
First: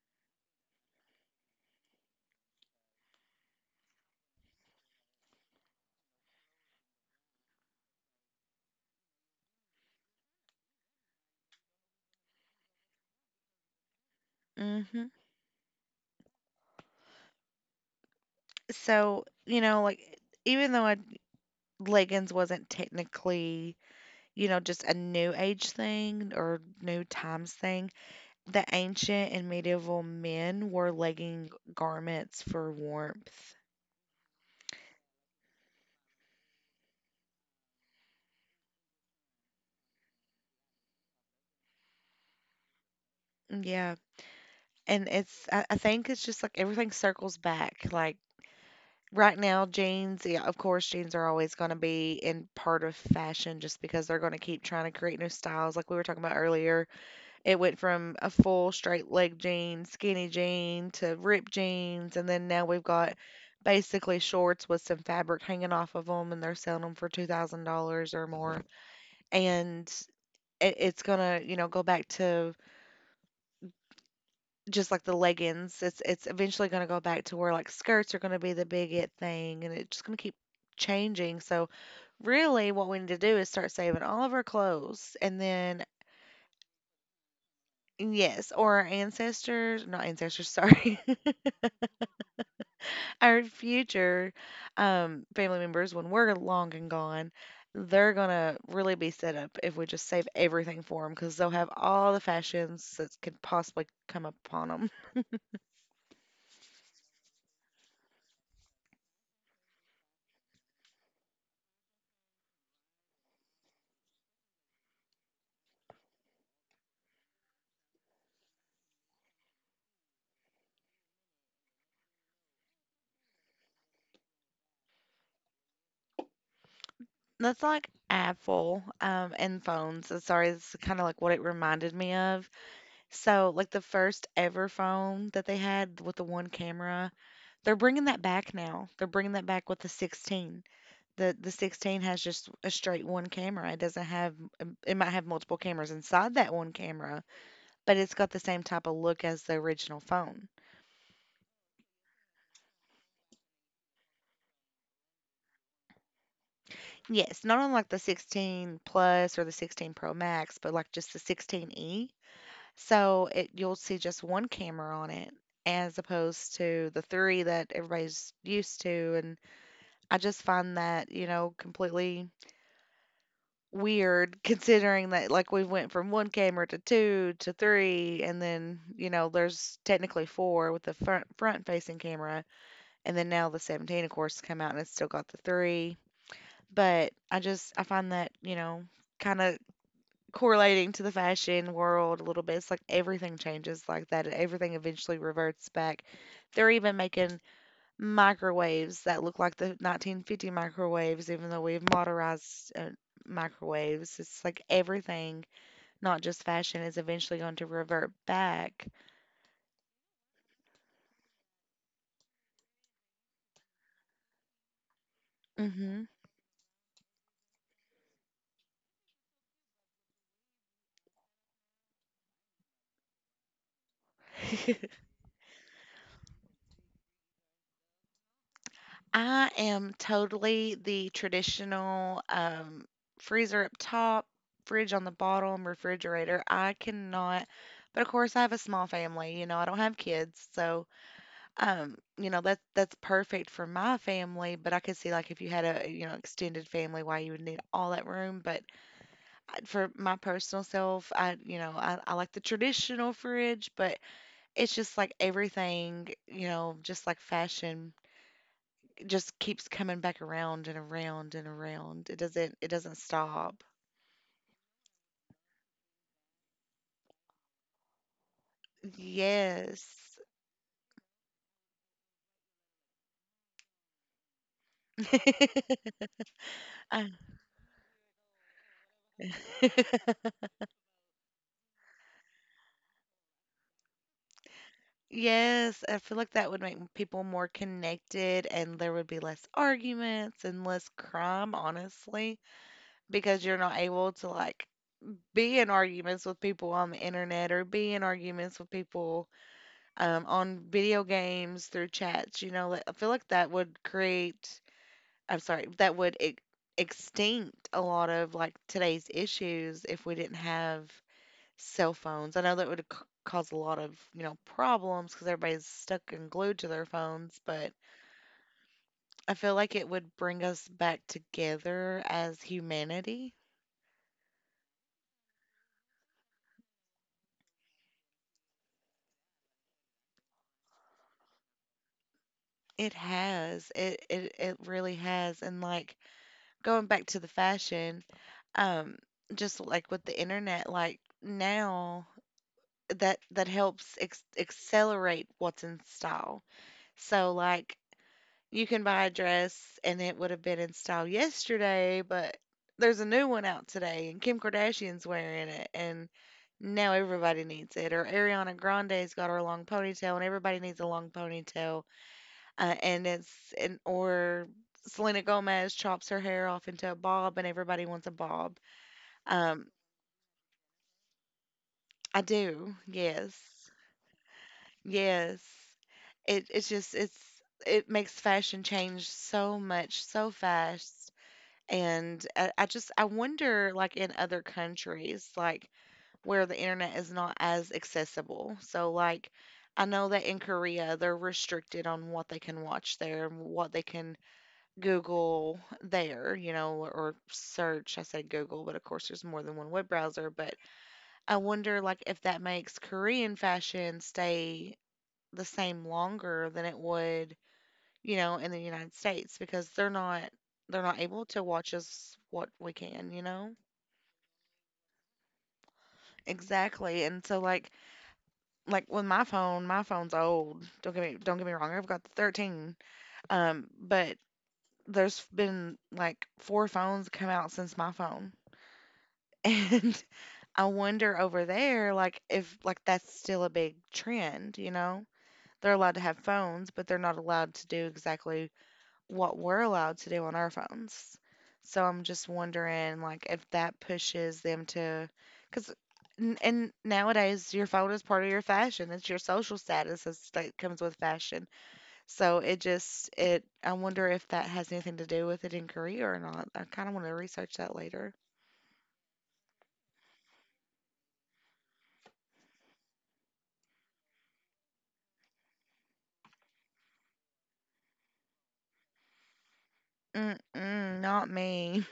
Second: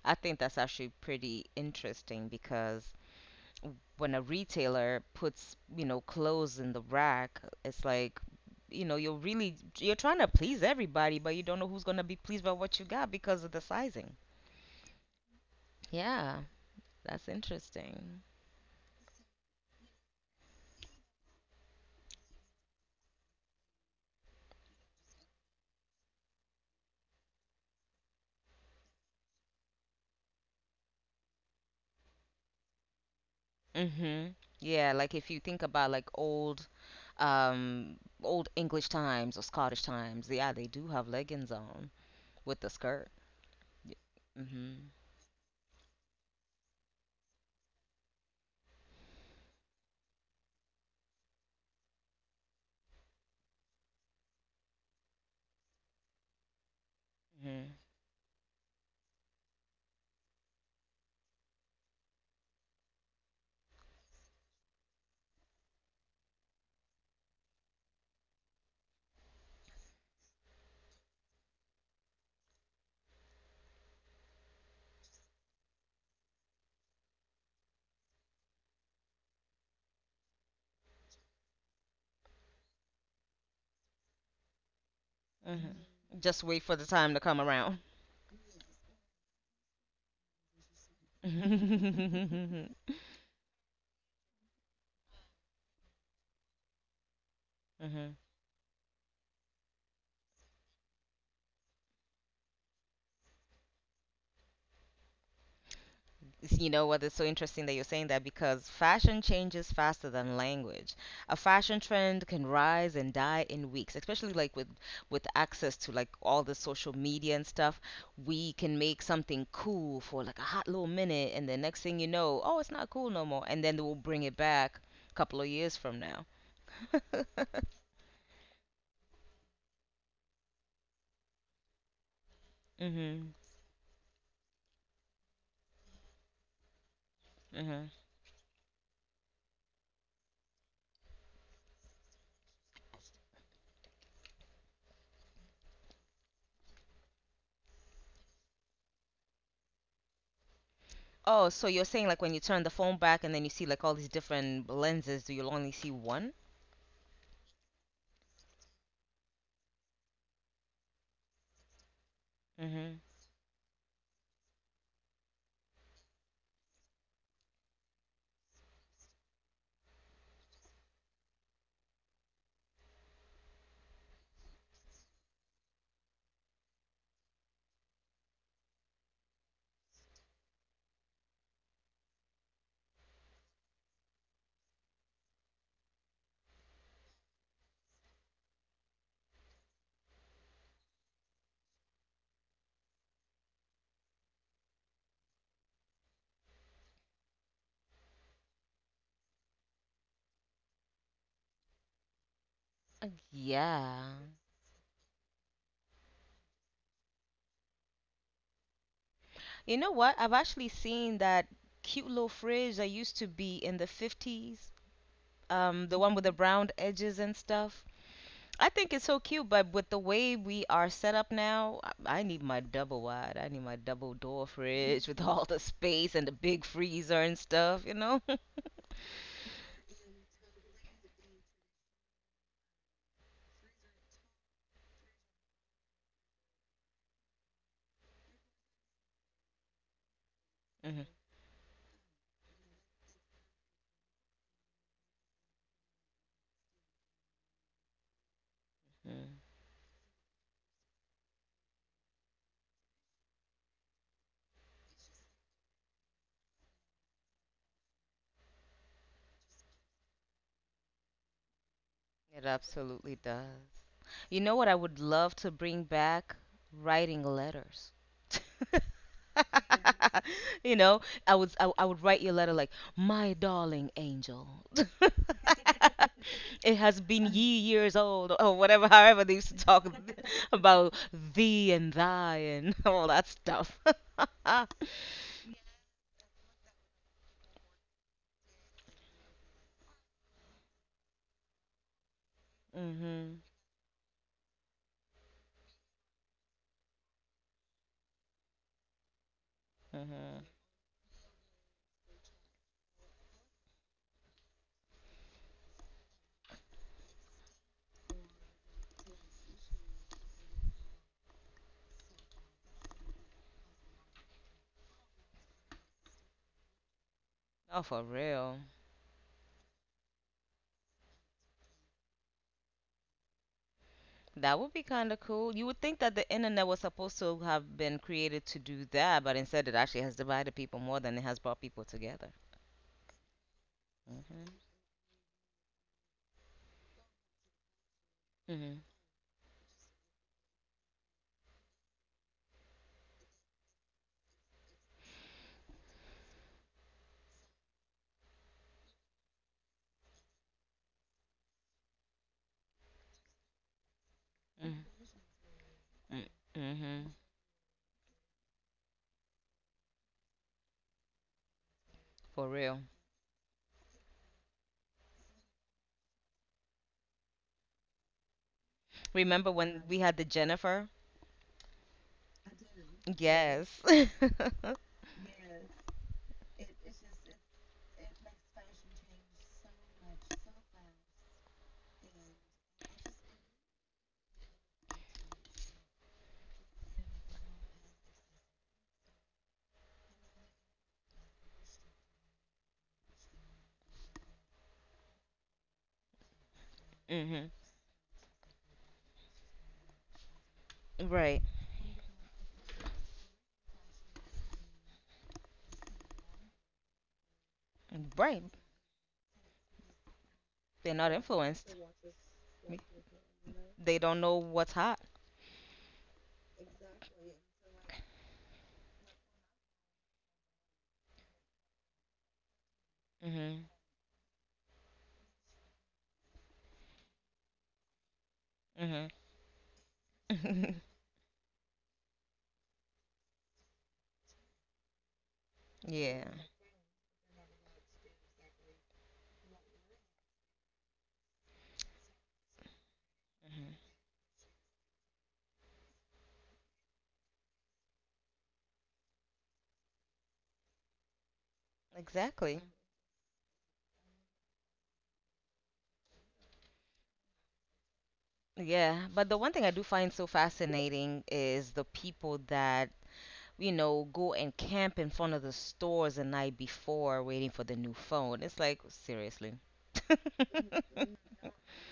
[SPEAKER 1] I think that's actually pretty interesting because when a retailer puts, clothes in the rack, it's like, you know, you're really you're trying to please everybody, but you don't know who's going to be pleased by what you got because of the sizing.
[SPEAKER 2] Hmm
[SPEAKER 1] Yeah, that's interesting.
[SPEAKER 2] So, you know, like even though leggings wasn't technically, you know, just a new age thing or new times thing, the ancient and medieval men wore legging garments for warmth.
[SPEAKER 1] Mhm. Yeah, like if you think about like um old English times or Scottish times, yeah, they do have leggings on with the skirt. Y-
[SPEAKER 2] Yeah.
[SPEAKER 1] Mhm.
[SPEAKER 2] And it's, I think it's just like everything circles back. Like right now, jeans, yeah, of course, jeans are always going to be in part of fashion just because they're going to keep trying to create new styles, like we were talking about earlier. It went from a full straight leg jean, skinny jean to ripped jeans, and then now we've got basically shorts with some fabric hanging off of them, and they're selling them for $2,000 or more. And it's gonna, you know, go back to just like the leggings. It's eventually gonna go back to where like skirts are gonna be the big it thing, and it's just gonna keep changing. So really, what we need to do is start saving all of our clothes, and
[SPEAKER 1] Hmm. Mhm.
[SPEAKER 2] then
[SPEAKER 1] Just wait for the time to come around.
[SPEAKER 2] yes, not ancestors, sorry. Our future family members, when we're long and gone, they're
[SPEAKER 1] Hmm.
[SPEAKER 2] gonna really be set up if we just save everything for them because they'll have all the fashions that could possibly come upon them.
[SPEAKER 1] You know what? It's so interesting that you're saying that because fashion changes faster than language. A fashion trend can rise and die in weeks, especially like with access to like all the social media and stuff. We can make something cool for like a hot little minute, and the next thing you know, oh, it's not cool no more, and then we'll bring it back a couple of years from now.
[SPEAKER 2] That's like Apple, and phones. Sorry, this kind of like what it reminded me of.
[SPEAKER 1] Hmm.
[SPEAKER 2] So, like the first ever phone that they had with the one camera, they're
[SPEAKER 1] Hmm.
[SPEAKER 2] bringing that back now. They're bringing that back with the 16. The 16 has just a straight one camera. It doesn't have, it might have multiple cameras inside that one camera, but it's got the same type of look as the original phone.
[SPEAKER 1] Oh, so you're saying like when you turn the phone back and then you see like all these different lenses, do you only see one?
[SPEAKER 2] Yes, not unlike the 16 Plus or the 16 Pro Max, but like just the 16e.
[SPEAKER 1] Mm-hmm.
[SPEAKER 2] So it you'll see just one camera on it as opposed to the three that everybody's used to. And I just find that, you know, completely weird, considering that like we went from 1 camera to 2 to 3, and then, you know, there's technically 4 with the front facing camera, and then now the 17 of course come out and it's still got the 3. But I find that, you know, kind of correlating to the fashion world a little bit. It's like everything changes like that. Everything eventually reverts back. They're even making microwaves that look like the 1950 microwaves, even though we've modernized,
[SPEAKER 1] Yeah.
[SPEAKER 2] microwaves. It's like everything, not just fashion, is eventually going to revert back.
[SPEAKER 1] You know what? I've actually seen that cute little fridge that used to be in the 50s, the
[SPEAKER 2] Hmm
[SPEAKER 1] one with the brown edges and stuff. I think it's so cute, but with the way we are set up now, I need my double wide. I need my double door fridge with all the space and the big freezer and stuff, you know?
[SPEAKER 2] I am totally the traditional, freezer up top, fridge on the bottom, refrigerator. I cannot, But of course, I have a small family. You know, I don't have kids, so
[SPEAKER 1] Hmm.
[SPEAKER 2] You know, that's perfect for my family, but I could see like if you had a, you know, extended family why you would need all that room. But I- for my personal self, you know, I like the traditional fridge, but it's just like everything, you know, just like fashion just keeps coming back around and around and around. It
[SPEAKER 1] It
[SPEAKER 2] doesn't it doesn't
[SPEAKER 1] absolutely
[SPEAKER 2] stop.
[SPEAKER 1] does. You know what I would love to bring back? Writing letters.
[SPEAKER 2] Yes.
[SPEAKER 1] you know, I would write you a letter like, "My darling angel, it has
[SPEAKER 2] Uh,
[SPEAKER 1] been ye years old," or whatever, however they used to talk about thee and thy and all that stuff.
[SPEAKER 2] Yes, I feel like that would make people more connected, and there would be less arguments and less crime, honestly,
[SPEAKER 1] Mhm.
[SPEAKER 2] because you're not able to like be in arguments with people on the internet or be in arguments with people,
[SPEAKER 1] Mhm.
[SPEAKER 2] on video games through chats. You know, like, I feel like that would create, I'm sorry, that would e extinct a lot of like today's issues if we didn't have cell phones. I know that would c cause a lot of problems because everybody's stuck and glued to their phones, but
[SPEAKER 1] Oh, for real.
[SPEAKER 2] I feel like it would bring us back together as humanity.
[SPEAKER 1] That would be kind of cool. You would think that the internet was supposed to have been created to do that, but instead it actually has divided people more than it has brought people together.
[SPEAKER 2] It has. It it
[SPEAKER 1] Mhm.
[SPEAKER 2] it really has, and, like, going back to the fashion,
[SPEAKER 1] Mhm.
[SPEAKER 2] um, just, like, with the internet, like, now that helps accelerate what's in style. So, like, you can buy a dress and it would have been in style yesterday, but there's a new one out today and Kim Kardashian's wearing it and
[SPEAKER 1] Mhm.
[SPEAKER 2] now
[SPEAKER 1] Mhm.
[SPEAKER 2] everybody needs it. Or Ariana Grande's got her long ponytail and everybody needs a long ponytail.
[SPEAKER 1] For real.
[SPEAKER 2] And it's and or Selena Gomez chops her hair off into a bob and everybody wants a bob.
[SPEAKER 1] Remember
[SPEAKER 2] Um,
[SPEAKER 1] when we had the Jennifer?
[SPEAKER 2] I do. Yes.
[SPEAKER 1] Yes.
[SPEAKER 2] Yes. It it's just it's it makes fashion change so much so fast. And I just I wonder, like, in other countries, like, where the internet is not as accessible. So, like, I know that in Korea they're restricted on what they can watch there and what they can Google there, or
[SPEAKER 1] Hmm.
[SPEAKER 2] search. I said Google, but of course there's more than one web browser. But I
[SPEAKER 1] Right.
[SPEAKER 2] wonder, like, if that makes Korean fashion stay the same longer than it would,
[SPEAKER 1] Right.
[SPEAKER 2] in the United States because they're not they're
[SPEAKER 1] They're
[SPEAKER 2] not
[SPEAKER 1] not
[SPEAKER 2] able to watch
[SPEAKER 1] influenced.
[SPEAKER 2] us what we
[SPEAKER 1] Me-
[SPEAKER 2] can, you know?
[SPEAKER 1] They don't know what's hot.
[SPEAKER 2] Exactly. And so, like, with my phone, my phone's old. Don't get me wrong, I've got the 13.
[SPEAKER 1] Hmm.
[SPEAKER 2] But there's been like four phones come out since my phone.
[SPEAKER 1] Hmm.
[SPEAKER 2] And I wonder over there, like, if like that's still a big trend, you know? They're allowed to have
[SPEAKER 1] Yeah.
[SPEAKER 2] phones, but they're not allowed to do exactly what we're allowed to do on our phones. So I'm just wondering, like, if
[SPEAKER 1] Hmm.
[SPEAKER 2] that pushes them to, because and nowadays your phone is part of your fashion. It's your social status is, that comes with fashion. So it
[SPEAKER 1] Exactly.
[SPEAKER 2] just it. I wonder if that has anything to do with it in Korea or not. I kind of want to research that later.
[SPEAKER 1] Yeah. But the one thing I do find so fascinating is the people that, go and camp in front of the stores the night before waiting for the new phone. It's like, seriously.
[SPEAKER 2] Mm-mm, not me.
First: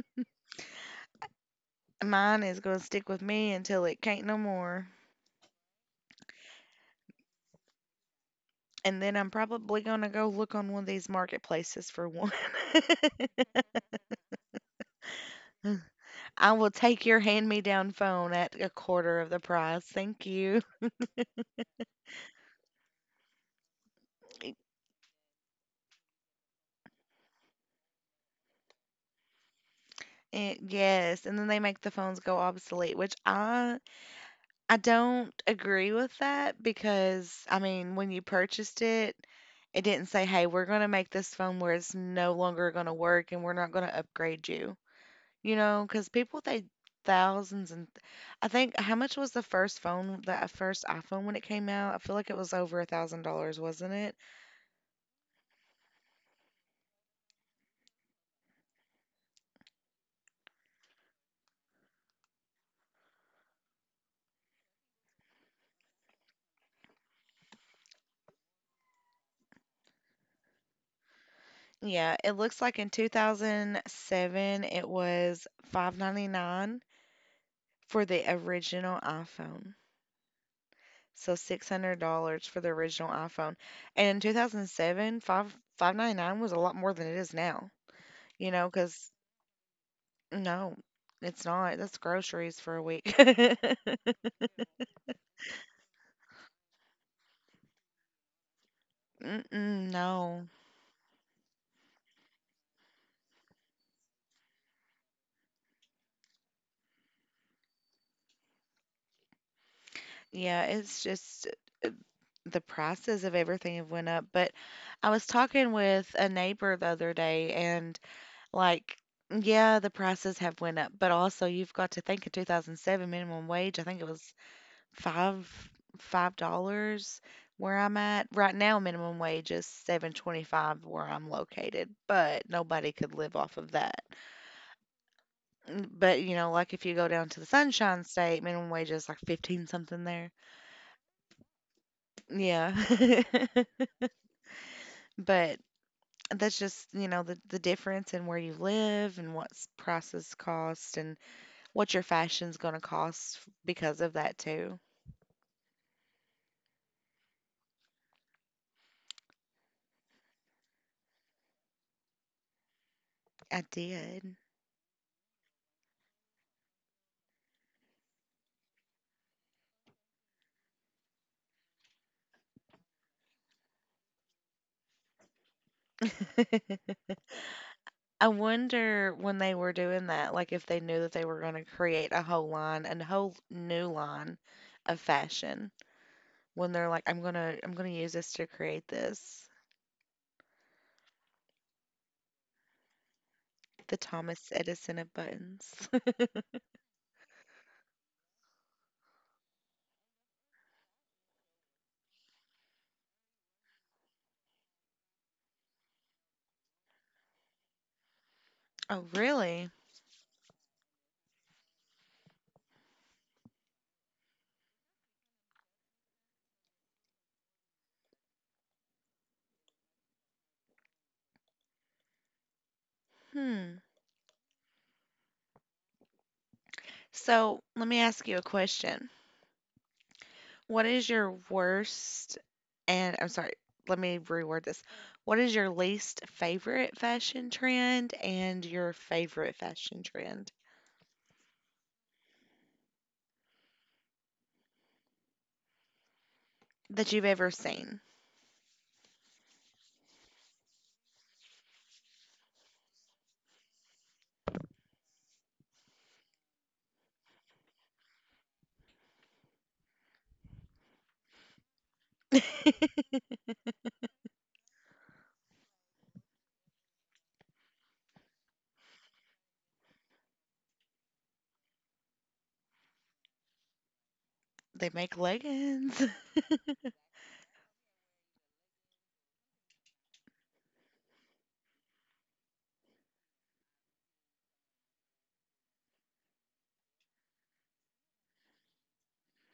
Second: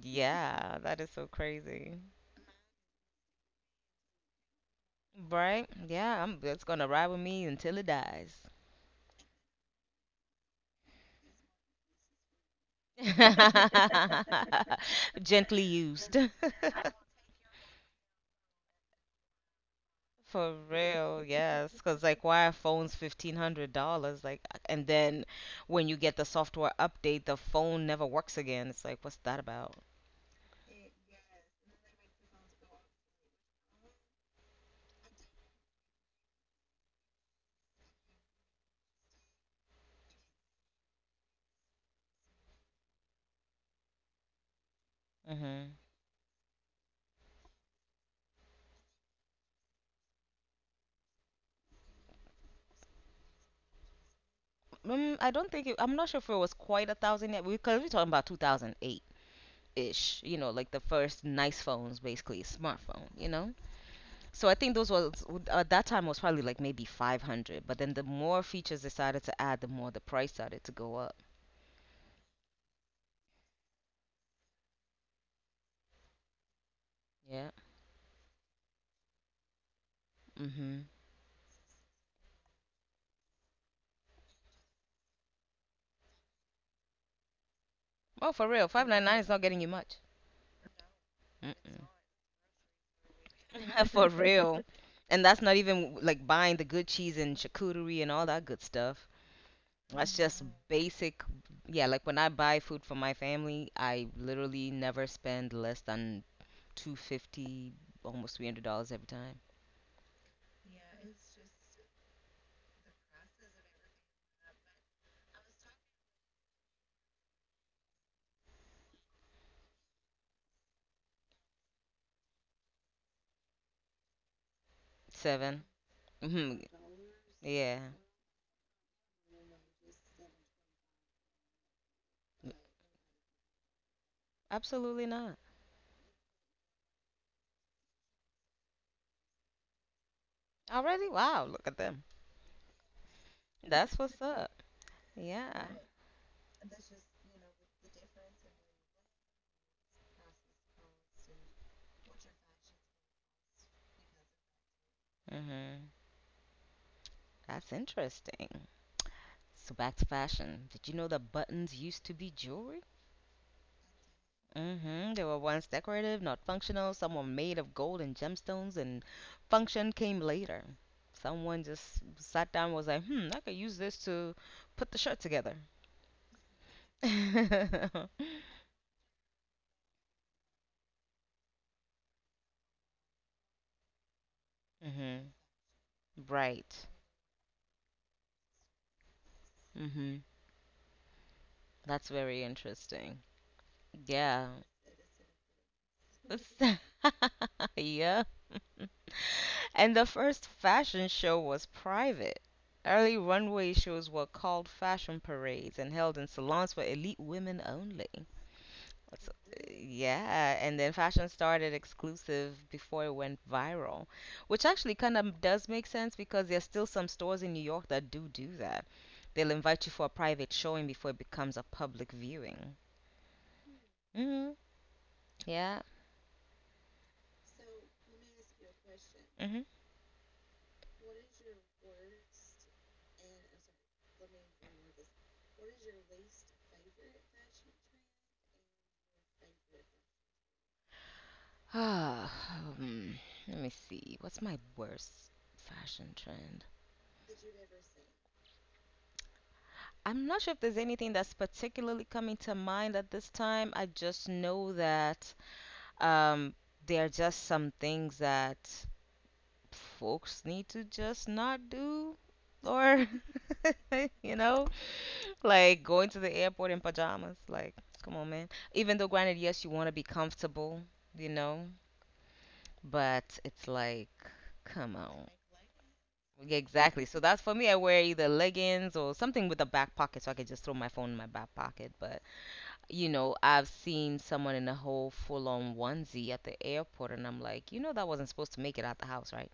[SPEAKER 1] Yeah, that is so crazy.
[SPEAKER 2] Mine is gonna stick with me until it can't no more.
[SPEAKER 1] Right? Yeah, I'm that's gonna ride with me until it dies.
[SPEAKER 2] And then I'm probably gonna go look on one of these marketplaces for one.
[SPEAKER 1] Gently used.
[SPEAKER 2] I will take your hand-me-down phone at a quarter of the price. Thank
[SPEAKER 1] For
[SPEAKER 2] you.
[SPEAKER 1] real, yes. Because, like, why are phones $1,500? Like, and then when you get the software update, the phone never works again. It's like, what's that about?
[SPEAKER 2] Yes, and then they make the phones go obsolete, which I don't agree with that, because I mean, when you purchased it, it didn't say, "Hey, we're going to make this phone where it's no longer going to work and we're not going to upgrade you." You
[SPEAKER 1] Mm-hmm.
[SPEAKER 2] know, because people they thousands, and I think how much was the first phone, the first iPhone when it came out? I feel like it was over $1,000, wasn't it?
[SPEAKER 1] I don't think it, I'm not sure if it was quite a thousand yet because we're talking about 2008 ish, like the first nice phones, basically, smartphone, you know? So I think those was at that time was probably like maybe 500, but then the more features they started to add, the more the price started to go up.
[SPEAKER 2] Yeah, it looks like in 2007 it was 599
[SPEAKER 1] Yeah.
[SPEAKER 2] for the original iPhone.
[SPEAKER 1] Mhm.
[SPEAKER 2] So $600 for the original iPhone. And in 2007 five five ninety nine was a lot more than it is now.
[SPEAKER 1] Oh, for
[SPEAKER 2] You
[SPEAKER 1] real,
[SPEAKER 2] know, because
[SPEAKER 1] 599 is not getting you much.
[SPEAKER 2] no, it's not.
[SPEAKER 1] Mm-mm.
[SPEAKER 2] That's groceries for a week.
[SPEAKER 1] For
[SPEAKER 2] Mm-mm,
[SPEAKER 1] real. And that's not even like buying the good cheese and charcuterie and all that good stuff. That's just
[SPEAKER 2] no.
[SPEAKER 1] basic. Yeah, like when I buy food for my family, I literally never spend less than 250, almost $300 every time.
[SPEAKER 2] Yeah, it's just the prices of everything have went up. But I was talking with a neighbor the other day. And, like, yeah, the prices have went up, but also you've got to think in 2007 minimum wage, I think it was
[SPEAKER 1] Seven.
[SPEAKER 2] five five
[SPEAKER 1] Mhm.
[SPEAKER 2] dollars
[SPEAKER 1] Yeah.
[SPEAKER 2] where I'm at. Right now minimum wage is 7.25 where I'm located, but nobody could live off of that.
[SPEAKER 1] Absolutely not.
[SPEAKER 2] But you know, like, if you go down to the Sunshine State, minimum wage is like 15 something there.
[SPEAKER 1] Already? Wow, look at them.
[SPEAKER 2] Yeah.
[SPEAKER 1] That's what's up.
[SPEAKER 2] But
[SPEAKER 1] Yeah.
[SPEAKER 2] that's just, the difference in where you live and what's prices cost and what your fashion's gonna cost because of that too.
[SPEAKER 1] Mhm. That's interesting. So back to fashion. Did you know that buttons used to be jewelry?
[SPEAKER 2] I did.
[SPEAKER 1] Mhm. They were once decorative, not functional. Some were made of gold and gemstones and function came later. Someone just sat down and was like, "Hmm, I could use this to put the shirt together."
[SPEAKER 2] I wonder when they were doing that, like, if they knew that they were gonna create a whole line, a whole new line of
[SPEAKER 1] Mhm.
[SPEAKER 2] fashion. When
[SPEAKER 1] Right.
[SPEAKER 2] they're like, I'm gonna use this to create this.
[SPEAKER 1] Mhm. That's very interesting.
[SPEAKER 2] The
[SPEAKER 1] Yeah.
[SPEAKER 2] Thomas Edison of buttons.
[SPEAKER 1] Yeah. And the first fashion show was private. Early runway shows were called fashion parades and held in salons for elite women only.
[SPEAKER 2] Oh,
[SPEAKER 1] So,
[SPEAKER 2] really?
[SPEAKER 1] yeah, and then fashion started exclusive before it went viral, which actually kind of does make sense because there's still some stores in New York that do do that. They'll invite you for a private showing before it becomes a public viewing.
[SPEAKER 2] Hmm.
[SPEAKER 1] Hmm. Yeah.
[SPEAKER 2] So let me ask you a question.
[SPEAKER 1] Hmm.
[SPEAKER 2] What is your worst, and I'm sorry, let me reword this. What is your least favorite fashion trend and your favorite fashion trend
[SPEAKER 1] Ah, hmm, let me see. What's my worst fashion trend?
[SPEAKER 2] that you've ever seen?
[SPEAKER 1] I'm not sure if there's anything that's particularly coming to mind at this time. I just know that um, there are just some things that folks need to just not do, or you know, like going to the airport in pajamas. Like, come on, man. Even though, granted, yes, you want to be comfortable, you know, but it's like,
[SPEAKER 2] They
[SPEAKER 1] come
[SPEAKER 2] make
[SPEAKER 1] on.
[SPEAKER 2] leggings.
[SPEAKER 1] Yeah, exactly. So that's for me. I wear either leggings or something with a back pocket so I can just throw my phone in my back pocket. But you know, I've seen someone in a whole full on onesie at the airport, and I'm like, you know, that wasn't supposed to make it out the house, right?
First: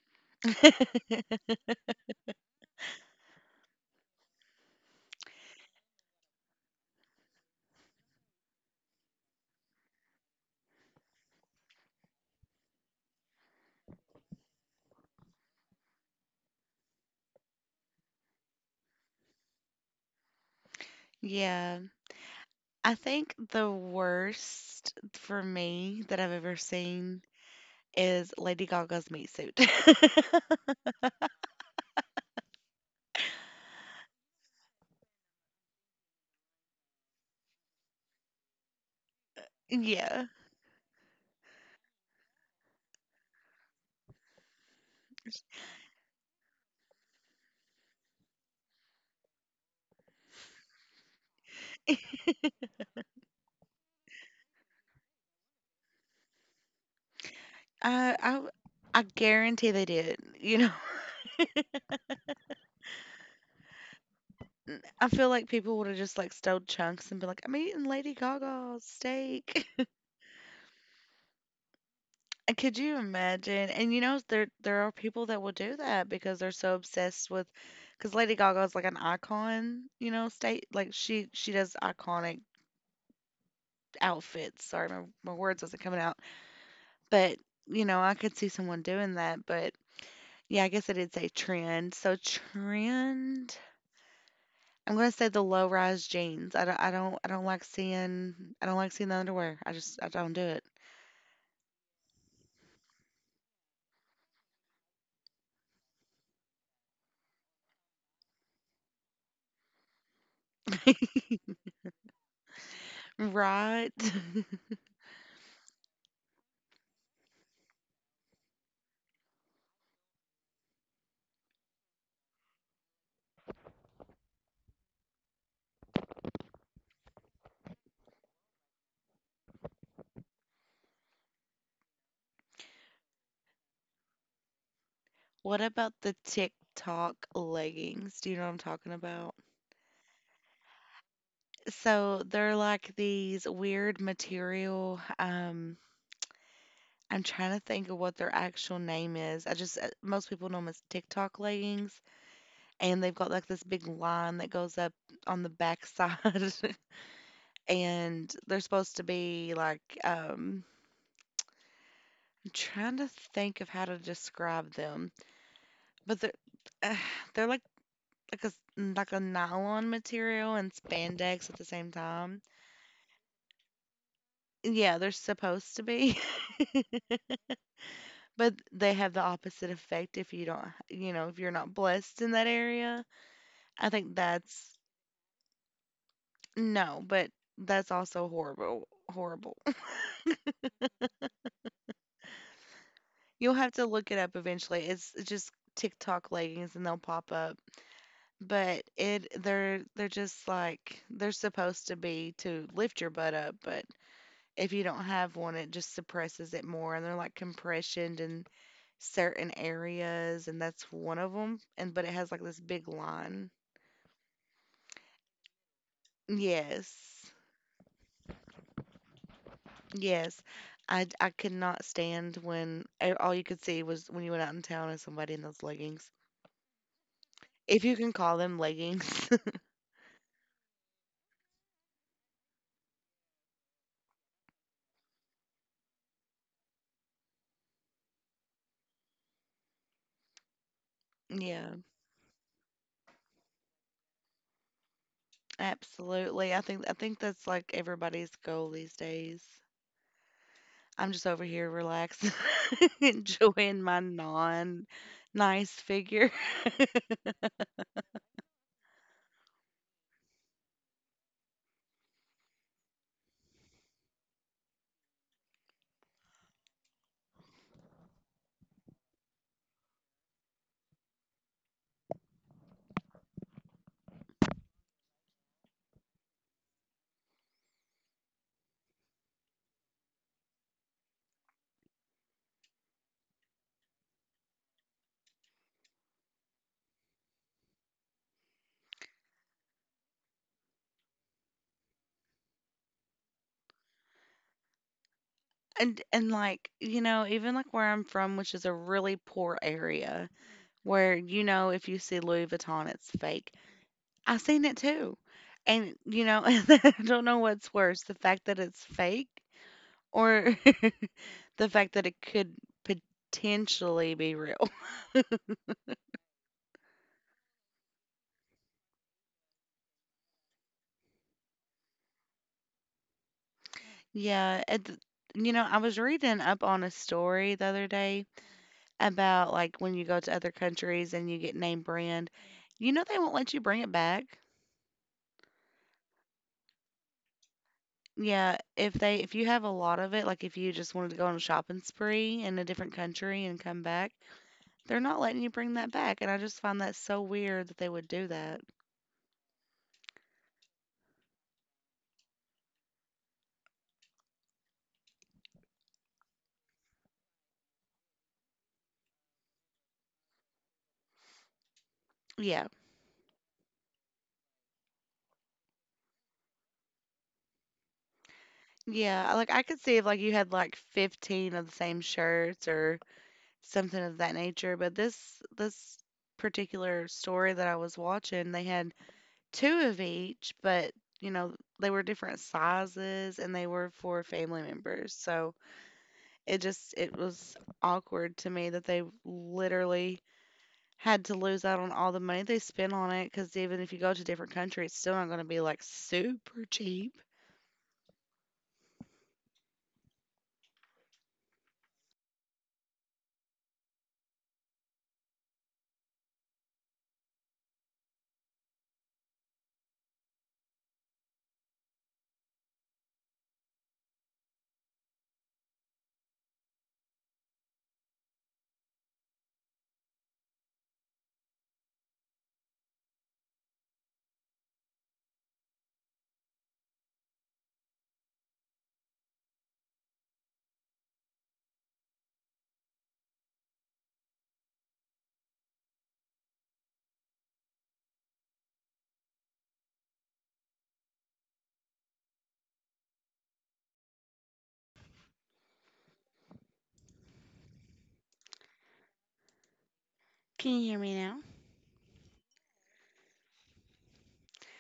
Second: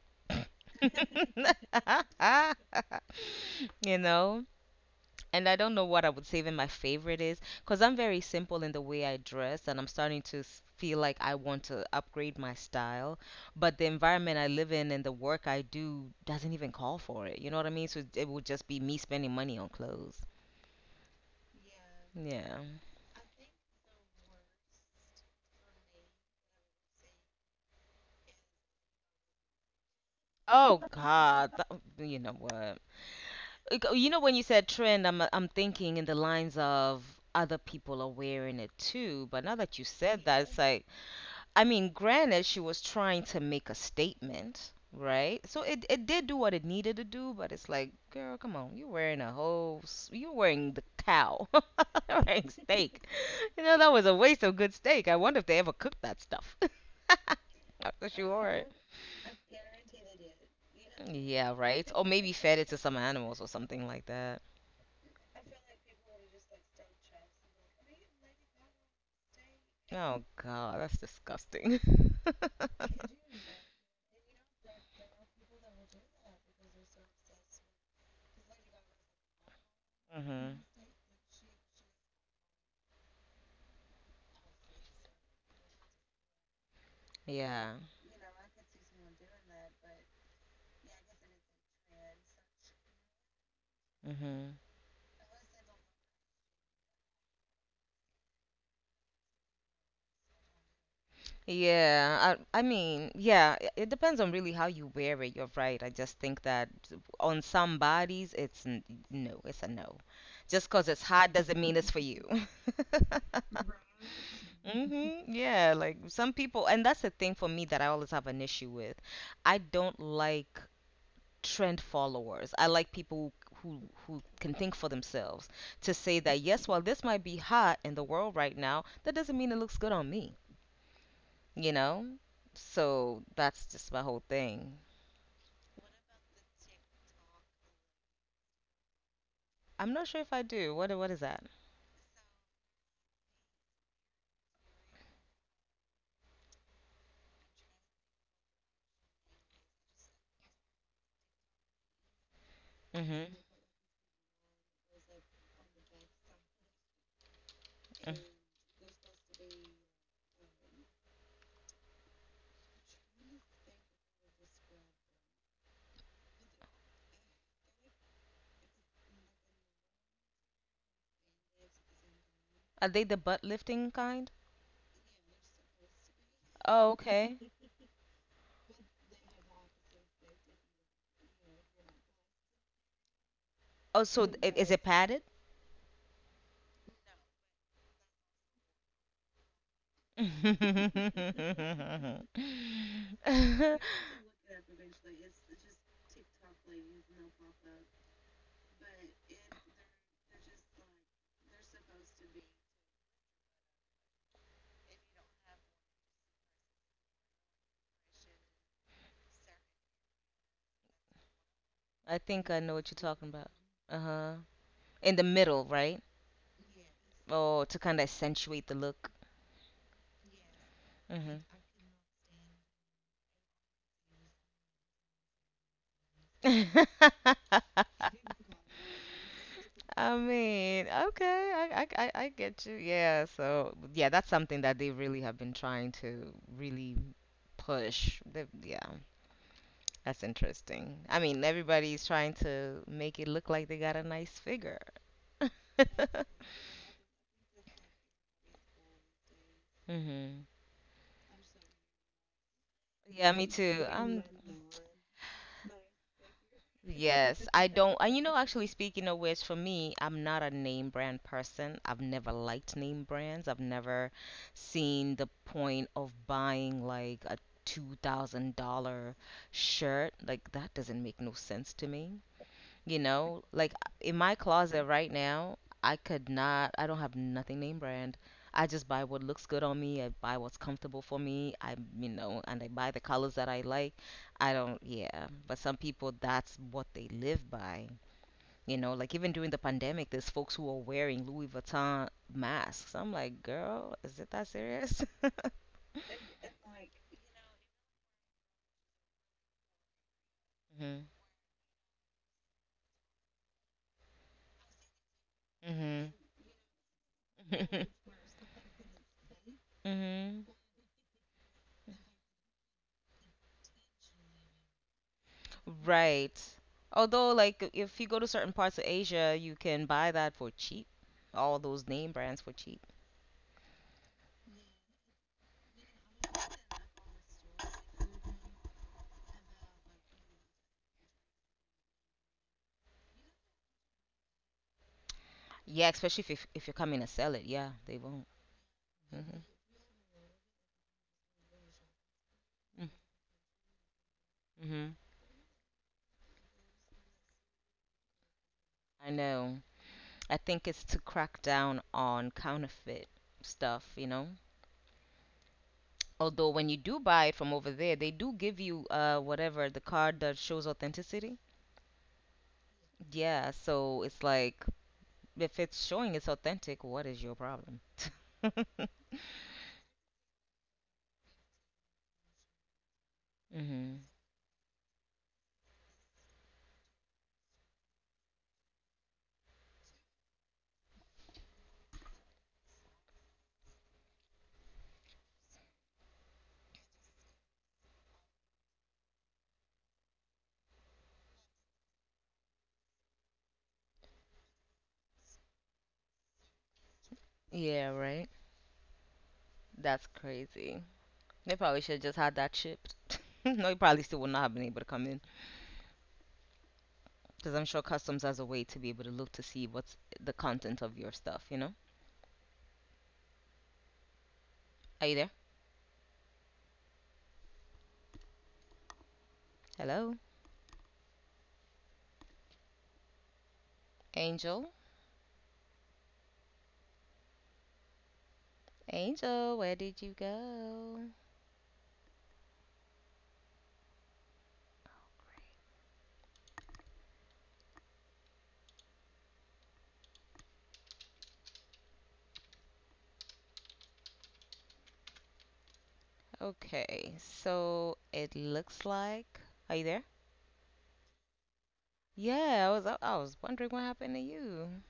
[SPEAKER 1] you know? And I don't know what I would say even my favorite is, because I'm very simple in the way I dress, and I'm starting to feel like I want to upgrade my style. But the environment I live in and the work I do doesn't even call for it. You know what I mean? So it would just be me spending money on clothes.
[SPEAKER 2] Yeah.
[SPEAKER 1] Yeah.
[SPEAKER 2] I think the worst for me that I've ever seen is Lady Gaga's meat suit.
[SPEAKER 1] Oh, God. You know what? Like, you know, when you said trend, I'm thinking in the lines of other people are wearing it too. But now that you said
[SPEAKER 2] Yeah.
[SPEAKER 1] that, it's like, I mean, granted, she was trying to make a statement, right? So it did do what it needed to do, but it's like, girl, come on, you're wearing a you're wearing the cow, you're wearing steak. You know, that was a waste of good steak. I wonder if they ever cooked that stuff after
[SPEAKER 2] I
[SPEAKER 1] she
[SPEAKER 2] I
[SPEAKER 1] wore it.
[SPEAKER 2] I guarantee they did.
[SPEAKER 1] Yeah, right. Or maybe fed it to some animals or something like that.
[SPEAKER 2] I feel like people would have just like stole chunks and been like, I'm eating Lady Gaga's steak.
[SPEAKER 1] Oh God, that's disgusting.
[SPEAKER 2] And could you imagine? And you know, there are people that will do that because they're so obsessed with, because Lady Gaga is like an icon,
[SPEAKER 1] Mhm.
[SPEAKER 2] state like she does iconic outfits. Sorry, my words wasn't coming out, but
[SPEAKER 1] Yeah.
[SPEAKER 2] I could see someone doing that. But yeah, I guess I did say trend. So trend.
[SPEAKER 1] Mhm.
[SPEAKER 2] I'm gonna say the low rise jeans. I don't like seeing the underwear. I don't do it.
[SPEAKER 1] Yeah, I mean, yeah, it depends on really how you wear it. You're right. I just think that on some bodies, it's n no, it's a no. Just 'cause it's hot doesn't mean it's for you.
[SPEAKER 2] Right.
[SPEAKER 1] hmm Yeah, like some people, and that's the thing for me that I always have an issue with. I don't like trend followers. I like people who can think for themselves to say that yes, while this might be hot in the world right now, that doesn't mean it looks good on me. You know? So that's just my whole thing.
[SPEAKER 2] What about the TikTok leggings? Do you know what I'm talking about?
[SPEAKER 1] I'm not sure if I do. What is that?
[SPEAKER 2] So they're like these weird material. I'm trying to think of what their actual name is. I just, most people know them as TikTok leggings, and they've got
[SPEAKER 1] Mhm.
[SPEAKER 2] like this big line that goes up on the backside.
[SPEAKER 1] mm.
[SPEAKER 2] And they're supposed to be like, I'm trying to think of how to describe them, but they're, uh, they're like a nylon material and spandex at the same time.
[SPEAKER 1] Are they the butt lifting kind?
[SPEAKER 2] Yeah, they're supposed to be,
[SPEAKER 1] Oh, okay.
[SPEAKER 2] but they have the opposite effect if you don't, if you're not blessed in that area. I
[SPEAKER 1] Oh,
[SPEAKER 2] think
[SPEAKER 1] so is
[SPEAKER 2] that's
[SPEAKER 1] it padded?
[SPEAKER 2] no, but that's also horrible, horrible.
[SPEAKER 1] I
[SPEAKER 2] You'll have to look it up eventually. It's just TikTok leggings and they'll pop up. But it they're just like they're supposed to be to lift your butt up, but if you don't have one, it just suppresses it more. And they're like compressioned in certain areas, and that's one of them. And but it has like
[SPEAKER 1] think I
[SPEAKER 2] this
[SPEAKER 1] know what
[SPEAKER 2] big
[SPEAKER 1] you're talking about.
[SPEAKER 2] line.
[SPEAKER 1] Uh-huh. In the middle, right?
[SPEAKER 2] Yes,
[SPEAKER 1] Oh, to kind of accentuate the look.
[SPEAKER 2] yes. I
[SPEAKER 1] Mhm.
[SPEAKER 2] could not stand when all you could see was when you went out in town and somebody in those leggings. If you can call them leggings.
[SPEAKER 1] I mean, okay, I get you. Yeah, so yeah, that's something that they really have been trying to really push. They, yeah, that's interesting. I mean,
[SPEAKER 2] Yeah,
[SPEAKER 1] everybody's trying to make it look like they got a nice figure.
[SPEAKER 2] absolutely. I think that's like everybody's goal these days.
[SPEAKER 1] hmm
[SPEAKER 2] I'm just over here relaxing,
[SPEAKER 1] Yeah, me
[SPEAKER 2] enjoying
[SPEAKER 1] too.
[SPEAKER 2] my
[SPEAKER 1] I'm
[SPEAKER 2] non nice figure.
[SPEAKER 1] yes, I don't. And you know, actually, speaking of which, for me, I'm not a name brand person. I've never liked name brands. I've never seen the point of buying like a $2,000 shirt. Like, that doesn't make no sense to me. You know, like in my closet right now, I don't have nothing name brand. I just buy what looks good on me. I buy what's comfortable for me. I, you know, and I buy the colors that I like. I don't, yeah. But some people, that's what they live by. You know, like even during the pandemic, there's folks who are wearing Louis Vuitton masks. I'm like, girl, is it that serious?
[SPEAKER 2] And, like, you know, even, like, where I'm from, which is a really poor area
[SPEAKER 1] hmm
[SPEAKER 2] where, if you see Louis Vuitton, it's fake. I've seen it too. And
[SPEAKER 1] hmm
[SPEAKER 2] I don't know what's worse, the fact that it's fake
[SPEAKER 1] hmm
[SPEAKER 2] or the fact that it could potentially be real.
[SPEAKER 1] Right. Although, like, if you go to certain parts of Asia, you can buy that for cheap. All those name brands for cheap.
[SPEAKER 2] Yeah, I was reading up on a story the other day about, like, when you go to other countries and you get name brand, you know they won't let you bring it back.
[SPEAKER 1] Yeah, especially if you're coming to sell it. Yeah, they won't.
[SPEAKER 2] Yeah, if they if
[SPEAKER 1] Mm-hmm.
[SPEAKER 2] you have a lot of it, like, if you just wanted to go on a shopping spree in a different country and come back,
[SPEAKER 1] Mm-hmm.
[SPEAKER 2] they're not letting you bring that back, and I just find that so weird that they would do that.
[SPEAKER 1] I know. I think it's to crack down on counterfeit stuff, you know? Although when you do buy it from over there, they do give you whatever the card that shows authenticity.
[SPEAKER 2] Yeah.
[SPEAKER 1] Yeah, so it's like if it's showing it's authentic, what is your problem?
[SPEAKER 2] Yeah, like I could see if like you had like 15 of the same shirts or
[SPEAKER 1] Mm-hmm.
[SPEAKER 2] something of that nature, but this particular story that I was watching, they had two of each, but you know, they were different sizes and they were for family members. So it was awkward to me that they literally had to lose out on all the money they spent on it. Because even if you go to different countries, it's still not gonna be, like, super cheap.
[SPEAKER 1] Yeah, right. That's crazy. They probably should have just had that shipped. No, you probably still would not have been able to come in. Because I'm sure customs has a way to be able to look to see what's the content of your stuff, you know? Are you there? Hello? Angel? Angel, where did you go? Okay, so it looks like. Are you there?
[SPEAKER 2] Can you hear me now?
[SPEAKER 1] Yeah, I was wondering what happened to you.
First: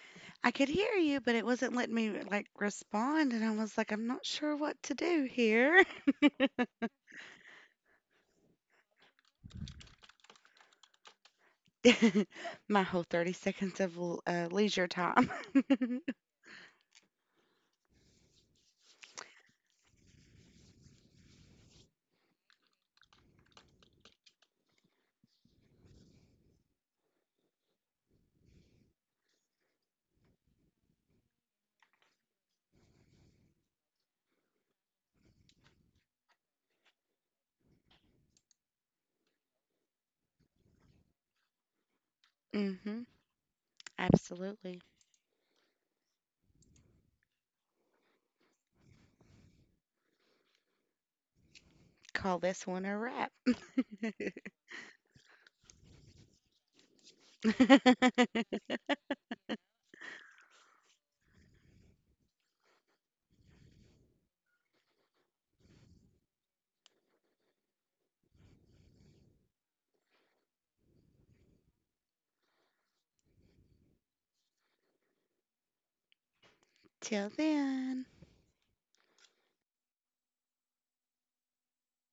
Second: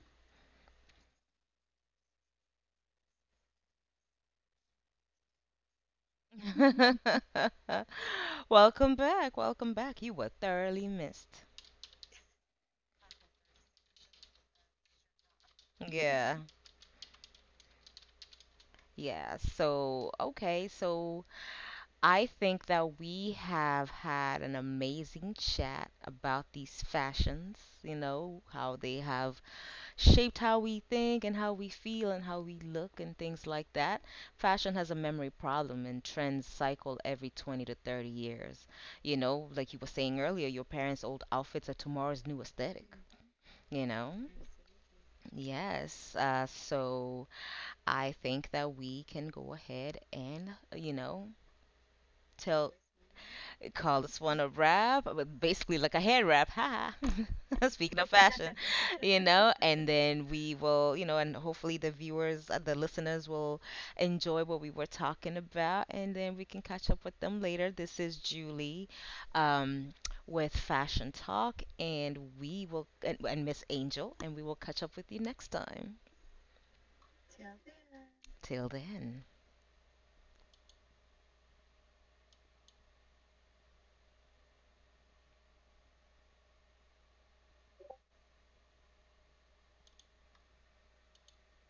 [SPEAKER 2] I could hear you, but it wasn't letting me, like, respond, and I was like, "I'm not sure what to do here."
[SPEAKER 1] Welcome back. Welcome back. You were thoroughly missed.
[SPEAKER 2] My whole 30 seconds of leisure time.
[SPEAKER 1] Yeah. Yeah. So, okay. So I think that we have had an amazing chat about these fashions, you know, how they have shaped how we think and how we feel and how we look and things like that. Fashion has a memory problem and trends cycle every 20 to 30 years. You know, like you were saying earlier, your parents' old outfits are tomorrow's new aesthetic,
[SPEAKER 2] Mhm.
[SPEAKER 1] you know?
[SPEAKER 2] Absolutely.
[SPEAKER 1] Yes. So I think that we can go ahead and, you know,
[SPEAKER 2] Call this
[SPEAKER 1] tell.
[SPEAKER 2] one a wrap.
[SPEAKER 1] We call this one a wrap, but basically like a hair wrap. Ha! Ha. Speaking of fashion, you know, and then we will, you know, and hopefully the viewers, the listeners will enjoy what we were talking about, and then we can catch up with them later. This is Julie um, with Fashion Talk, and we will, and Miss Angel, and we will catch up with you next time.
[SPEAKER 2] Till then.
[SPEAKER 1] Till then.